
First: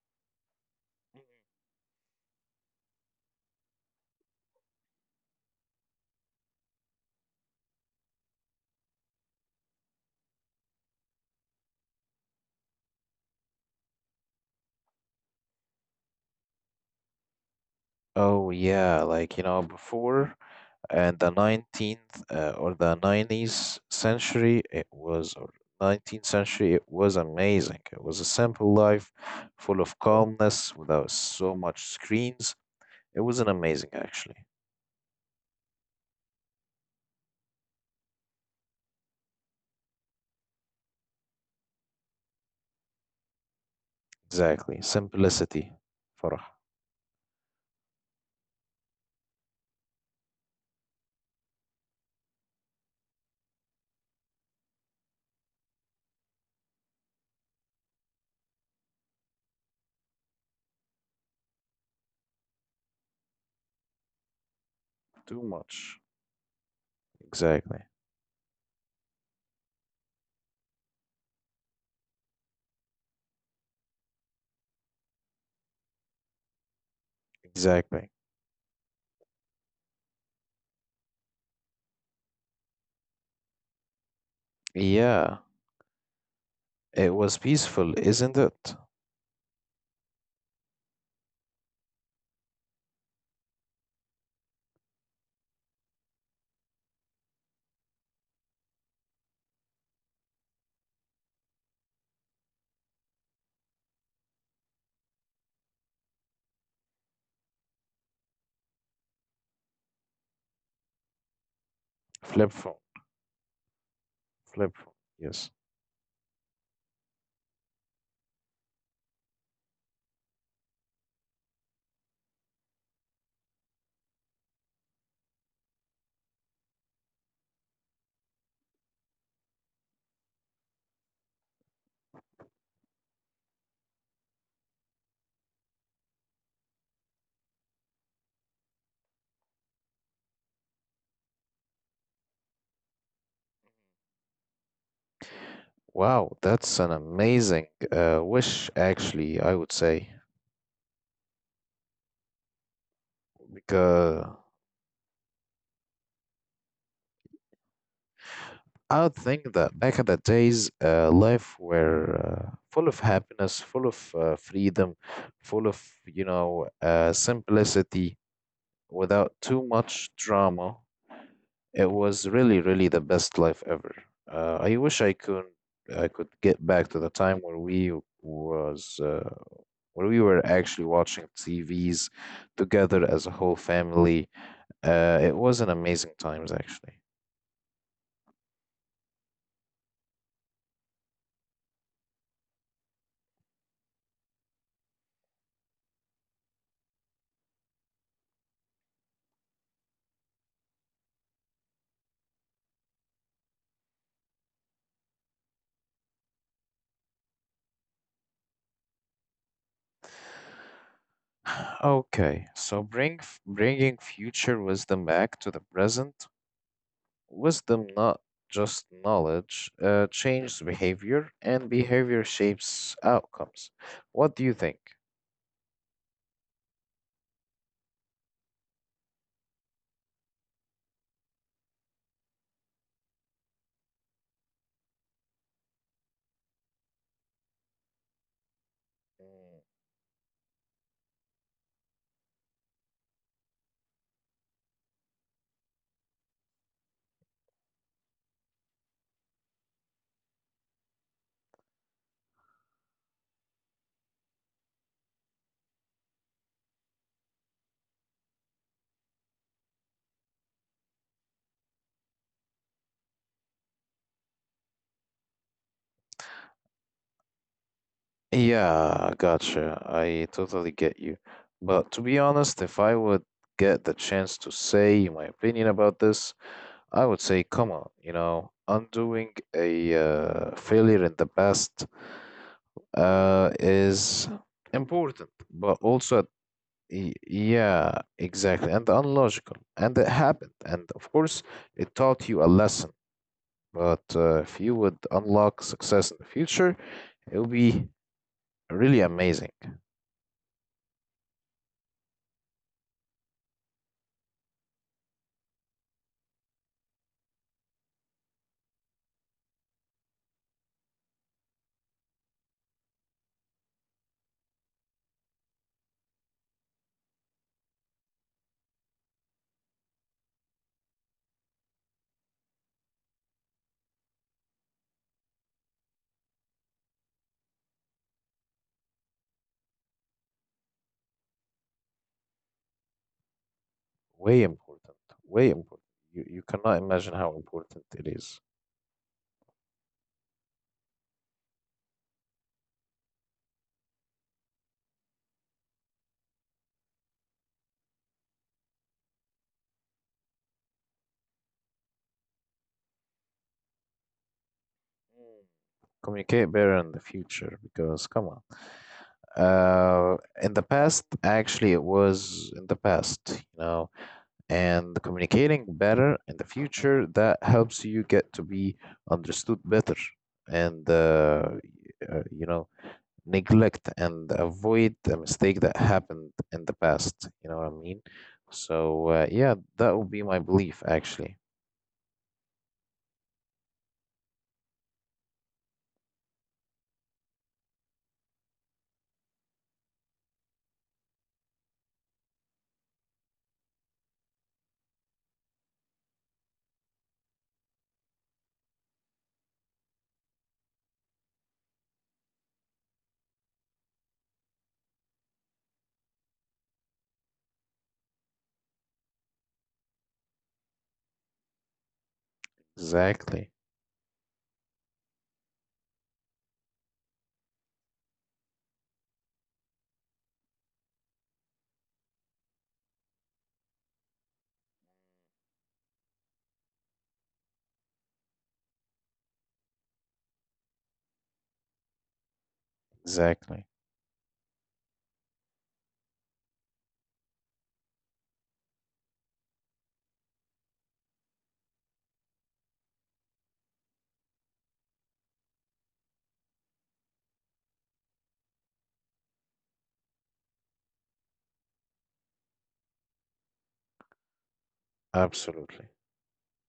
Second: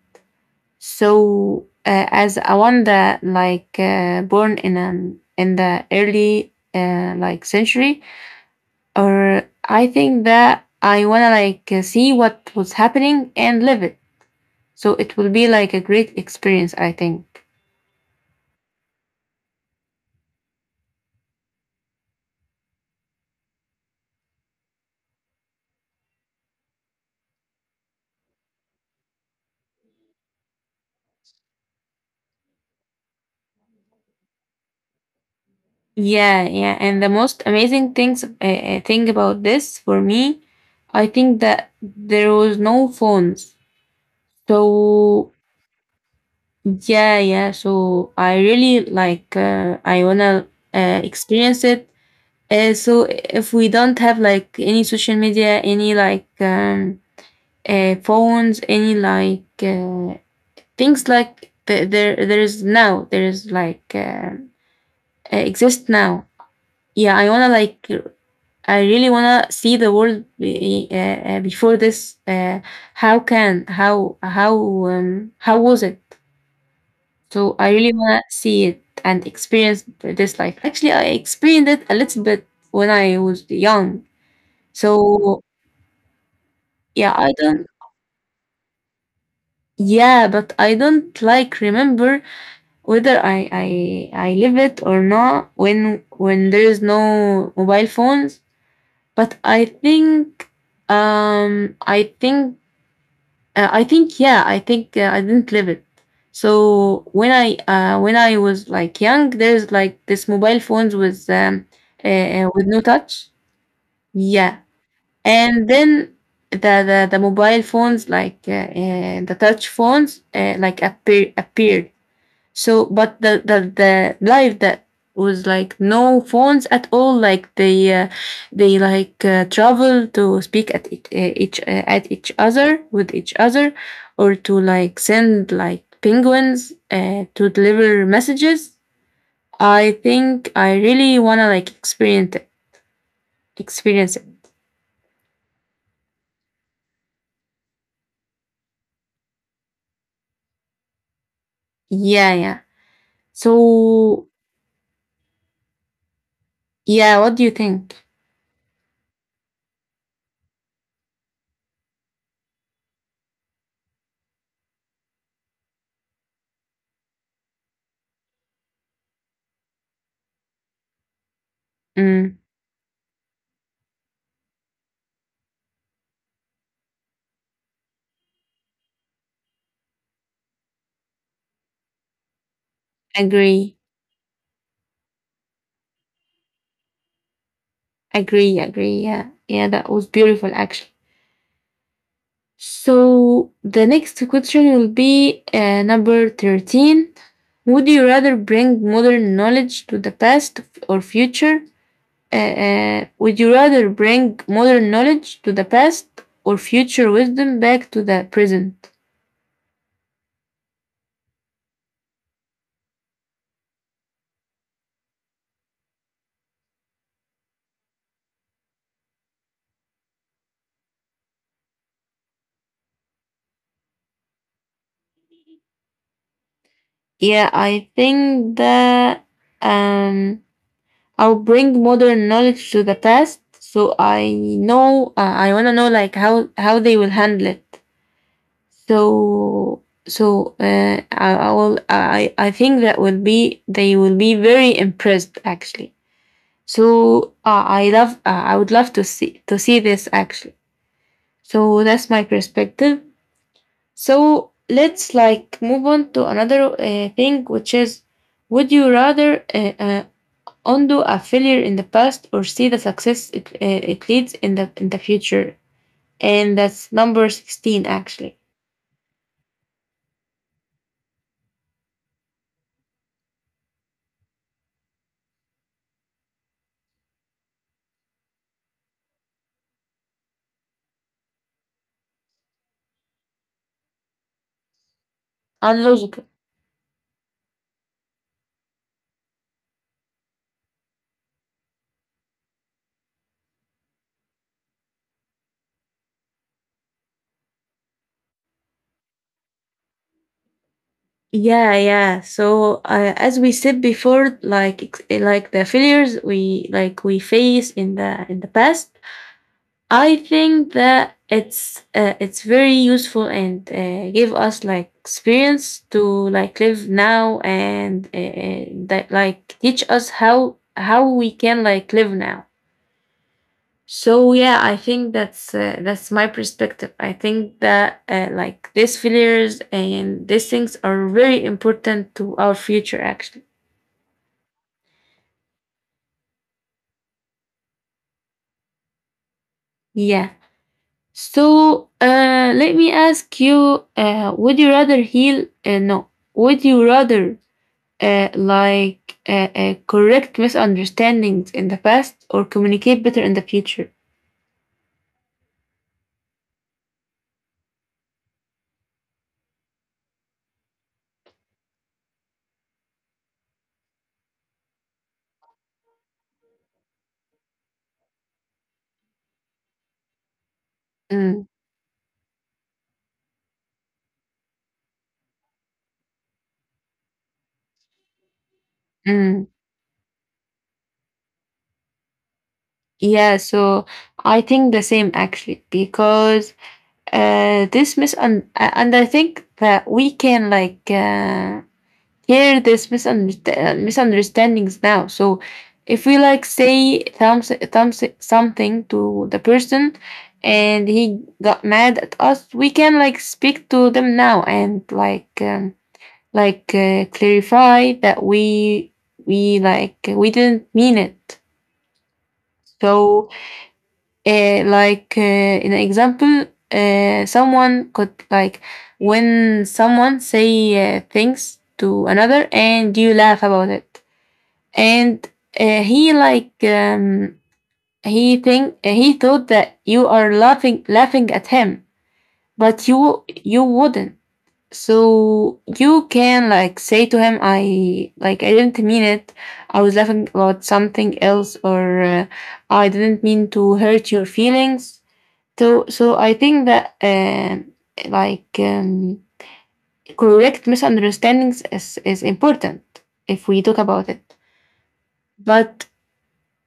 Speaker 1: So, as a wonder, born in an in the early like century, or I think that I wanna see what was happening and live it. So it will be like a great experience, I think.
Speaker 2: Oh yeah, like you know, before and the 19th or the 90s century, it was, or 19th century, it was amazing. It was a simple life full of calmness without so much screens. It was an amazing actually.
Speaker 1: Yeah, yeah. And the most amazing thing about this for me, I think that there was no phones.
Speaker 2: Exactly.
Speaker 1: So
Speaker 2: Simplicity, Farah.
Speaker 1: yeah, yeah. So I really like, I wanna experience it. So if we don't have like any social media, any phones, any things like there is now, there is
Speaker 2: Too
Speaker 1: exist
Speaker 2: much.
Speaker 1: now. Yeah, I wanna
Speaker 2: Exactly.
Speaker 1: like, I really wanna see the world before this. How can, how, how was it? So I really
Speaker 2: Exactly.
Speaker 1: want to see it and experience this life. Actually, I experienced it a little bit when I was young.
Speaker 2: Yeah,
Speaker 1: So
Speaker 2: it
Speaker 1: yeah, I
Speaker 2: was
Speaker 1: don't.
Speaker 2: peaceful, isn't it?
Speaker 1: Yeah, but I don't like remember whether I live it or not, when when there is no mobile phones. But I think, I think, uh, I think, yeah, I think I didn't live it. So when I was like young, there's like this mobile phones
Speaker 2: Flip
Speaker 1: with
Speaker 2: phone.
Speaker 1: no touch. Yeah,
Speaker 2: Flip phone. Yes.
Speaker 1: and then the mobile phones the touch phones like appeared. So, but the life that was like no phones at all. Like they travel to speak at it, each at each other, with each other, or to like send like penguins to deliver messages. I think I really wanna like experience experience it.
Speaker 2: Wow, that's an amazing wish, actually, I would say.
Speaker 1: Yeah, yeah.
Speaker 2: Because
Speaker 1: So yeah, what do you think?
Speaker 2: I would think that back in the days, life were full of happiness, full of freedom, full of, you know, simplicity without too much drama. It was
Speaker 1: Mm.
Speaker 2: really, really the best life ever. I wish I could get back to the time where we was where we were actually watching TVs together as a whole
Speaker 1: Agree,
Speaker 2: family. It was an amazing times actually.
Speaker 1: agree, agree. Yeah, yeah. That was beautiful, actually. So the next question will be number 13. Would you rather bring modern knowledge to the past or future? Would you rather bring modern knowledge to the past or future wisdom back to the present?
Speaker 2: Okay, so bringing future wisdom back to the present. Wisdom, not just knowledge, changes behavior, and behavior shapes outcomes. What do you think?
Speaker 1: Yeah, I think that, um, I'll bring modern knowledge to the past, so I know, I want to know like how they will handle it.
Speaker 2: Mm.
Speaker 1: So so I will, I think that will be, they will be very impressed actually. So I love, I would love to see this actually. So that's my perspective. So let's like move on to another thing, which is, would you rather undo a failure in the past or see the success it leads in the future? And that's number 16 actually.
Speaker 2: Yeah, gotcha. I totally get you. But to be honest, if I would get the chance to say my opinion about this, I would say, come on, you know, undoing a failure in the past is important, but
Speaker 1: Unlogical.
Speaker 2: also yeah, exactly, and unlogical, and it happened, and of course, it taught you a lesson. But if you would unlock success in the future, it would be really amazing,
Speaker 1: Yeah, yeah. So as we said before, like the failures we like we face in the past, I think that it's very useful and give us like experience to like live now and that like teach us how we can like live now. So yeah, I think that's my perspective. I think that like these failures and these things are very important to our future. Actually,
Speaker 2: way important, way important. You cannot imagine how important it is.
Speaker 1: yeah. So let me ask you: would you rather heal? No, would you rather correct misunderstandings in the past or communicate better in the future?
Speaker 2: Mm. Communicate better in the future because come on, uh in the past actually it was in the past, you know, and communicating better in the future, that helps you get to be understood better, and
Speaker 1: Mm.
Speaker 2: you know, neglect and avoid the mistake that happened in the past, you know what I mean. So,
Speaker 1: Mm.
Speaker 2: yeah, that would be my belief actually.
Speaker 1: Yeah. So I think the same actually, because this misun and I think that we can hear this misunderstandings now. So if we like say thumbs something to the person, and he got mad at us, we can like speak to them now and clarify that we, we didn't mean it. So
Speaker 2: Exactly,
Speaker 1: in an example, someone could like when someone say things to another and you laugh about it, and he he thought that you are laughing at him, but you
Speaker 2: exactly.
Speaker 1: wouldn't. So you can like say to him, I like, I didn't mean it, I was laughing about something else, or I didn't mean to hurt your feelings. So so I think that like um, correct misunderstandings is important, if we talk about it.
Speaker 2: Absolutely.
Speaker 1: But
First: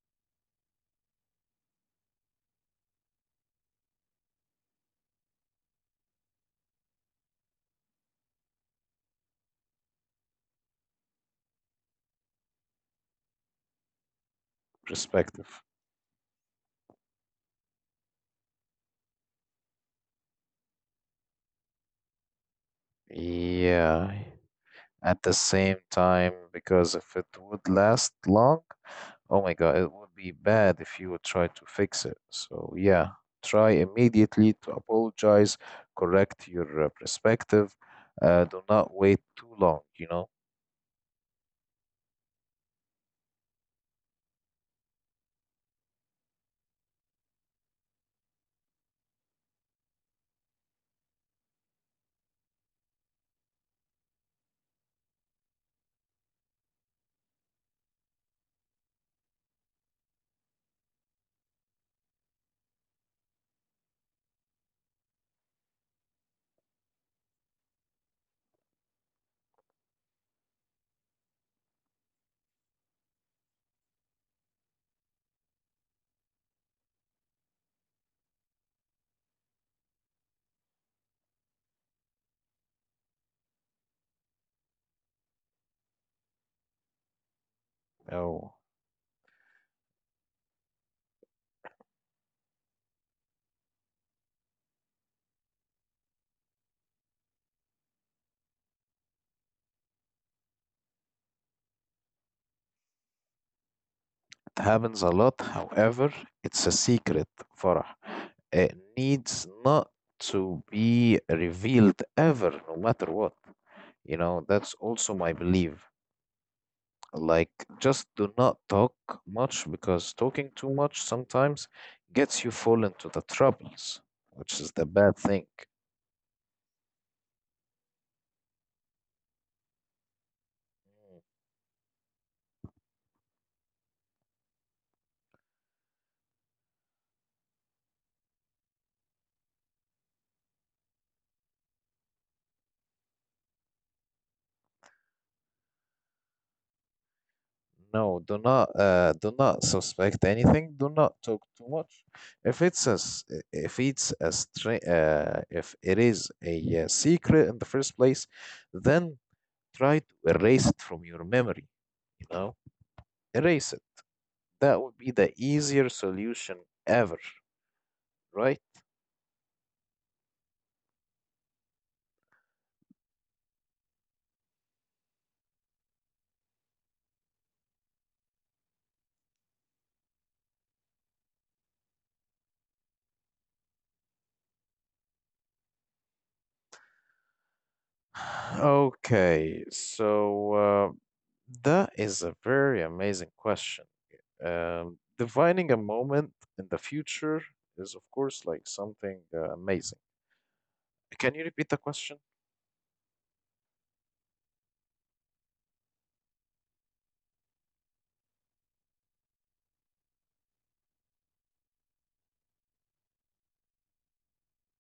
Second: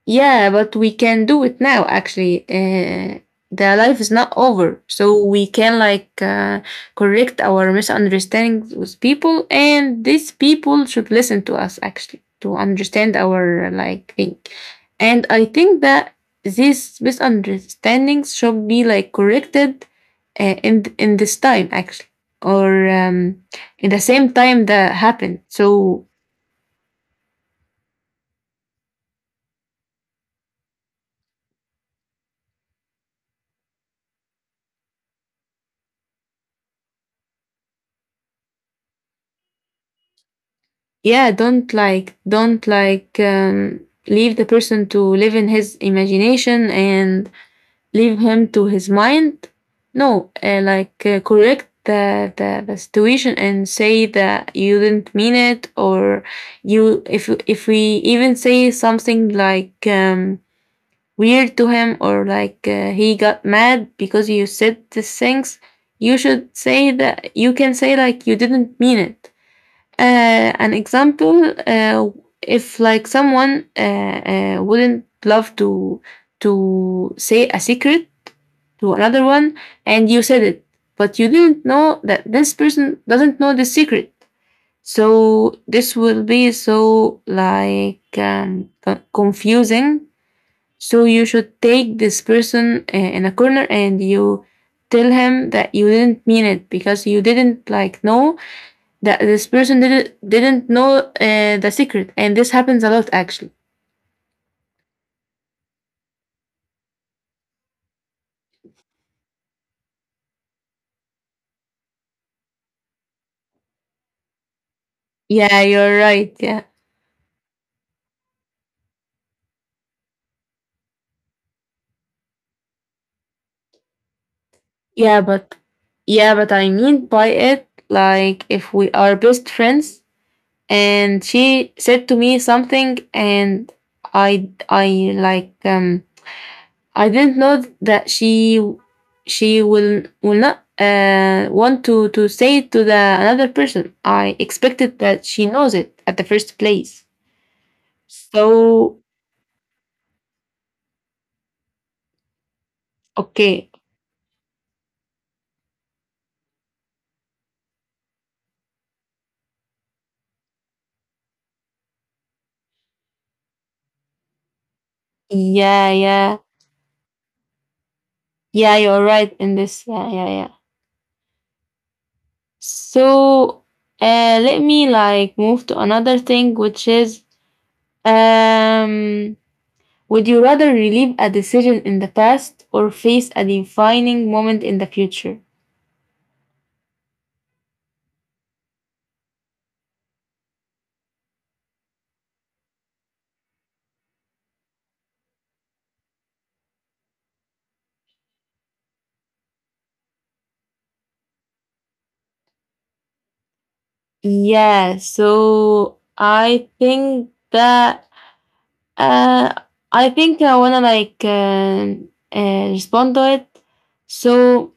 Speaker 1: yeah, but we can do it now, actually. The life is not over. So we can correct our misunderstandings with people, and these people should listen to us actually, to understand our like thing. And
Speaker 2: Perspective.
Speaker 1: I think that these misunderstandings should be like corrected in this time actually, or in the
Speaker 2: Yeah.
Speaker 1: same time that
Speaker 2: At the
Speaker 1: happened.
Speaker 2: same
Speaker 1: So
Speaker 2: time, because if it would last long, oh my God, it would be bad if you would try to fix it. So, yeah, try immediately to apologize, correct your perspective. Do not wait too long, you know.
Speaker 1: yeah, don't like, don't leave the person to live in his imagination and leave him to his mind. No, correct the situation and say that you didn't mean it, or you, if we even say something weird to him, or he got mad because you said these things, you should say that you can say like, you didn't mean it. Uh, an example, if like someone wouldn't love to say a secret to another one, and you said it, but you didn't know that this person doesn't know the secret. So this will be so
Speaker 2: Oh,
Speaker 1: confusing. So you should take this person in a corner, and you tell him that you didn't mean it, because you didn't like know that this person didn't know the secret, and this happens a lot actually.
Speaker 2: it happens a lot. However, it's a secret, Farah. It needs not to be revealed ever, no matter what. You know, that's also my
Speaker 1: Yeah,
Speaker 2: belief.
Speaker 1: you're right, yeah.
Speaker 2: Like, just do not talk much because talking too much sometimes gets you fall into the troubles, which is the bad
Speaker 1: Yeah,
Speaker 2: thing.
Speaker 1: but, yeah, but I mean by it, like, if we are best friends and she said to me something, and i i like um I didn't know that she, will not want to say it to the another person, I expected that she knows it at the first place.
Speaker 2: No,
Speaker 1: So
Speaker 2: do not suspect anything. Do not talk too much. If it's a, s- I-
Speaker 1: okay.
Speaker 2: if it's a stra if it is a, secret in the first place, then try to erase it from your memory, you know? Erase it. That would be the easier
Speaker 1: Yeah, yeah.
Speaker 2: solution ever, right?
Speaker 1: Yeah, you're right in this. Yeah, yeah, yeah. So, let me like move to another thing, which is, um, would you rather relive a decision in the past or face a defining moment in the future?
Speaker 2: Okay, so that is a very amazing question. Defining a moment in the future is, of course, like something amazing. Can you repeat the question?
Speaker 1: Yeah, so I think that, uh, I think I wanna respond to it. So,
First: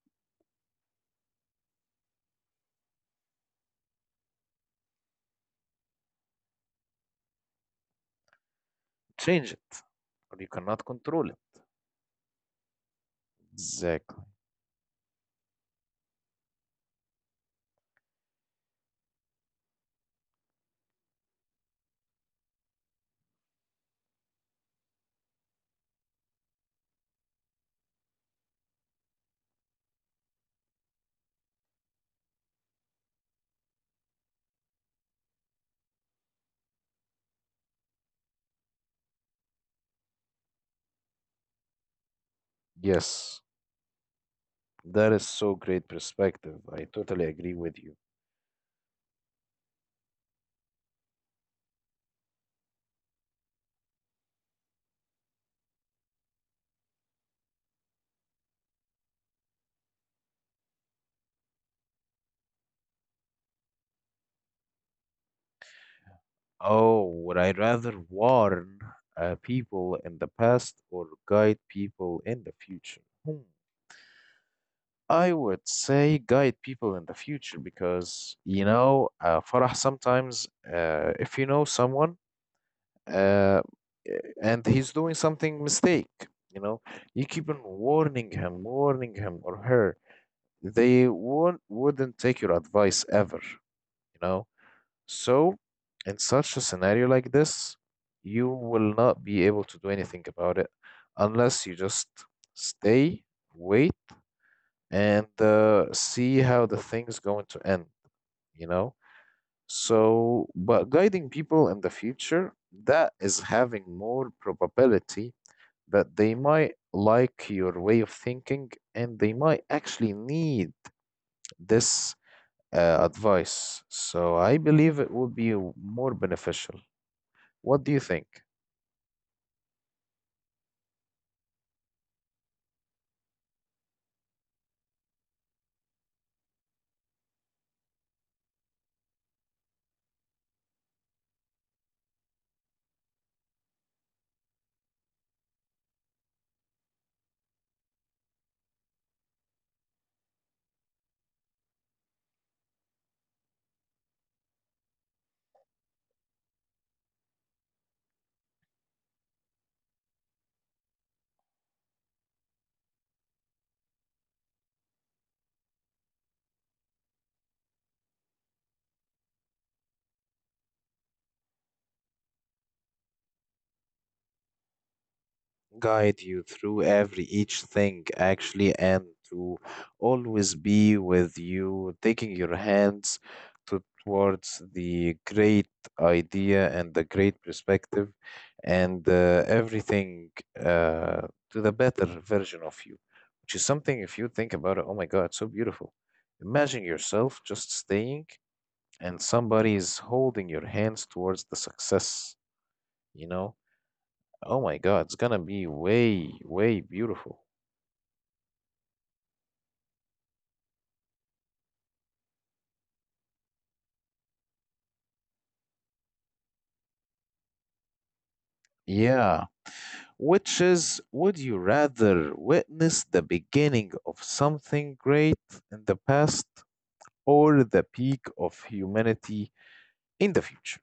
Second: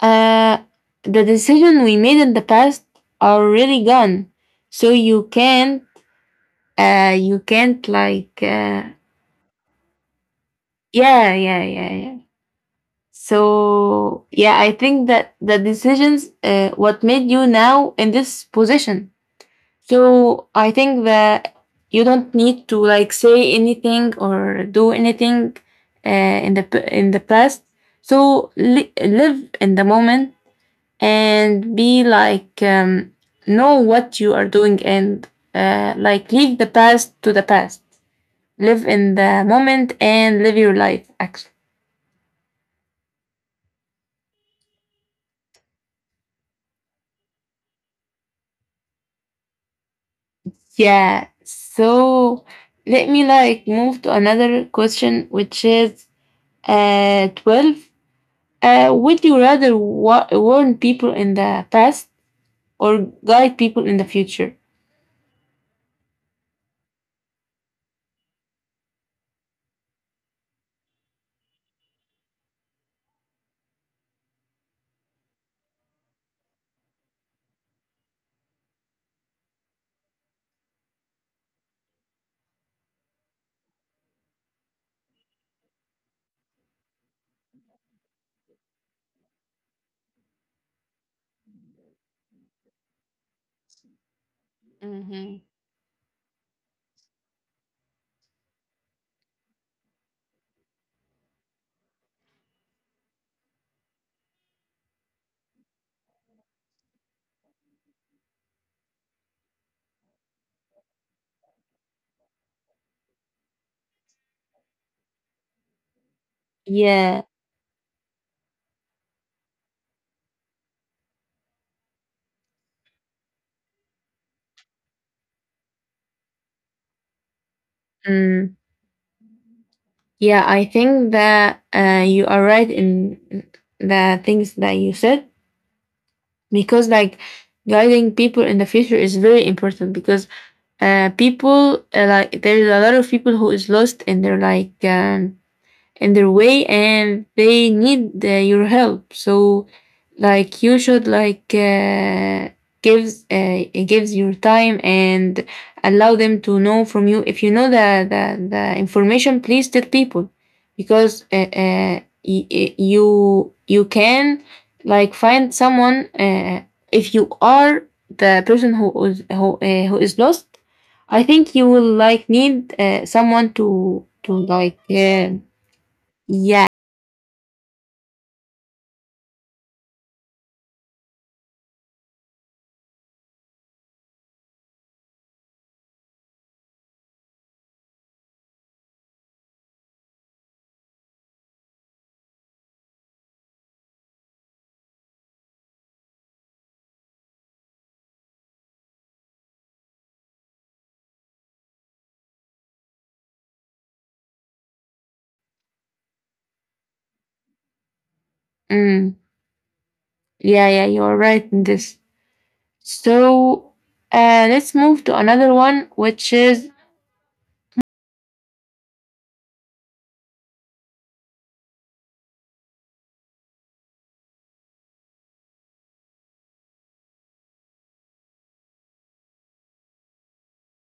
Speaker 1: uh, the decision we made in the past are really gone. So you can't like,
Speaker 2: Change it, or you cannot control
Speaker 1: yeah,
Speaker 2: it.
Speaker 1: yeah, yeah, yeah.
Speaker 2: Exactly.
Speaker 1: So yeah, I think that the decisions, what made you now in this position. So I think that you don't need to like say anything or do anything, in the past. So live in the moment, and be know what you are doing, and like leave the past to the past. Live in the moment and live your life actually.
Speaker 2: Yes, that is so great perspective. I totally agree with you.
Speaker 1: Yeah, so let me like move to another question, which is 12. Uh, would you rather warn people in the past or guide people in the future?
Speaker 2: Oh, would I rather warn people in the past or guide people in the future? Hmm. I would say guide people in the future because you know, Farah, sometimes if you know someone uh, and he's doing something mistake, you know, you keep on warning him or her, they won't wouldn't take your advice ever, you know.
Speaker 1: Hmm.
Speaker 2: So in such a scenario like this, you will not be able to do anything about it unless you just stay, wait, and see how the thing's going to end, you know? So, but guiding people in the future, that is having more probability that they might
Speaker 1: Yeah.
Speaker 2: like your way of thinking and they might actually need this advice. So, I believe it would be more beneficial. What do you think?
Speaker 1: Mm. Yeah, I think that you are right in the things that you said, because, like, guiding people in the future is very important, because people, like there is a lot of people who is lost in their in their way, and they need your help. So like you should gives your time and allow them to know from you. If you know the information, please tell people, because you you can like find someone if you are the person who is who is lost. I think you will like need someone to like
Speaker 2: Guide you
Speaker 1: yeah.
Speaker 2: through every each thing actually, and to always be with you, taking your hands to, towards the great idea and the great perspective and everything, uh, to the better version of you, which is something if you think about it, oh my God, so beautiful. Imagine yourself just staying and somebody is holding your hands towards the success, you know. Oh my God, it's gonna be way, way beautiful.
Speaker 1: Mm, yeah, yeah, you're right in this. So let's move to another one, which is,
Speaker 2: Yeah, which is, would you rather witness the beginning of something great in the past or the peak of humanity in the future?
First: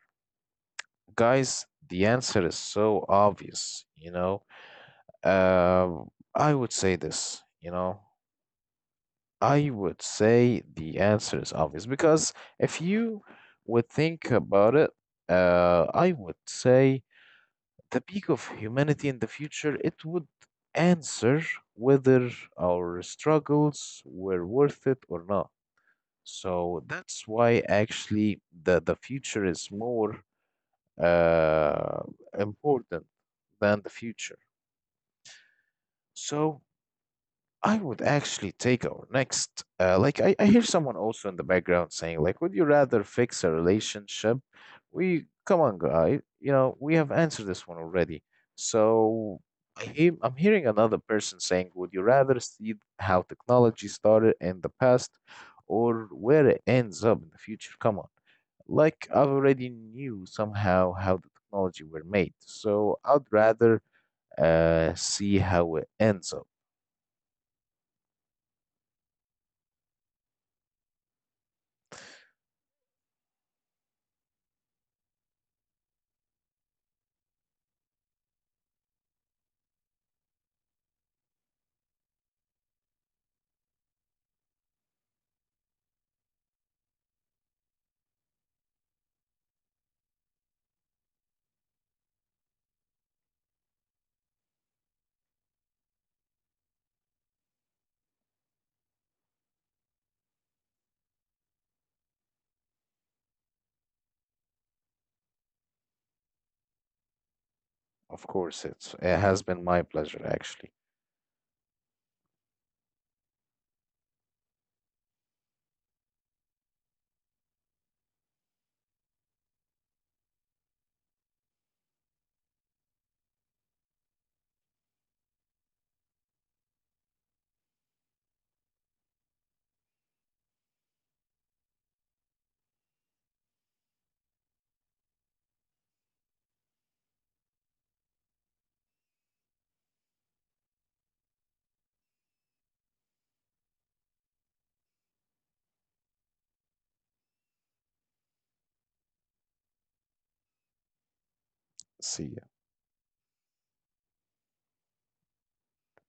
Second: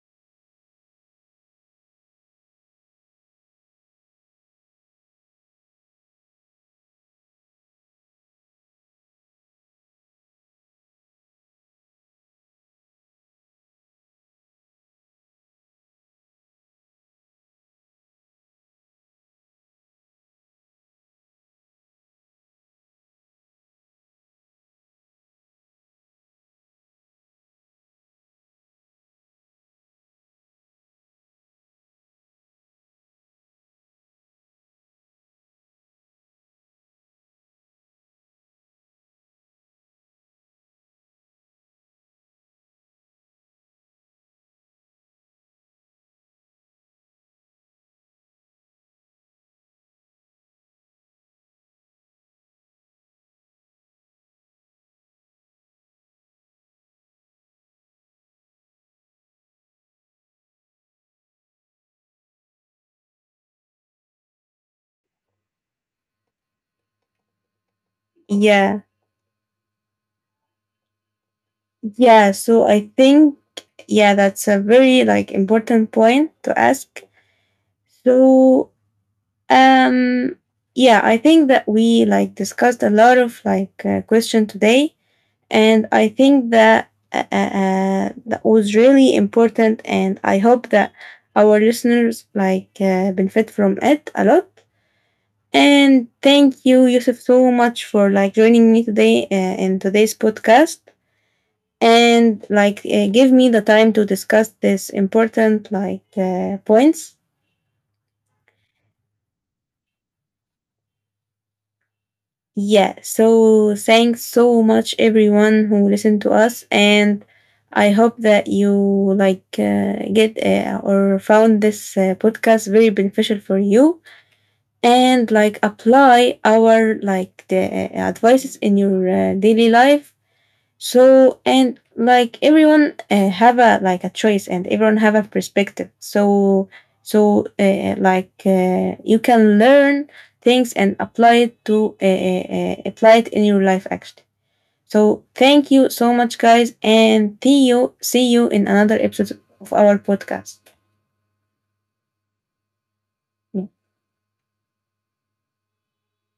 Speaker 2: Guys, the answer is so obvious, you know. I would say this, you know, I would say the answer is obvious because if you would think about it, I would say the peak of humanity in the future, it would answer whether our struggles were worth it or not. So that's why actually the future is more uh, important than the future. So I would actually take our next. Like I hear someone also in the background saying, like, would you rather fix a relationship? We come on, guy. You know, we have answered this one already. So I'm hearing another person saying, would you rather see how technology started in the past or where it ends up in the future? Come on. Like I've already knew somehow how the technology were made. So I'd rather see how it ends up.
Speaker 1: yeah. Yeah. So I think, yeah, that's a very like important point to ask. So, um, yeah, I think that we like discussed a lot of question today, and I think that that was really important, and I hope that our listeners benefit from it a lot. And thank you, Yusuf, so much for like joining me today in today's podcast, and give me the time to discuss this important points.
Speaker 2: Of course, it has been my pleasure actually.
Speaker 1: Yeah, so thanks so much, everyone who listened to us, and I hope that you like get or found this podcast very beneficial for you, and like apply our like the advices in your daily life. So, and like everyone have a like a choice, and everyone have a perspective. So so you can learn things and apply it to apply it in your life actually. So thank you so much, guys, and see you in another episode of our podcast.
Speaker 2: See you.
Speaker 1: Yeah.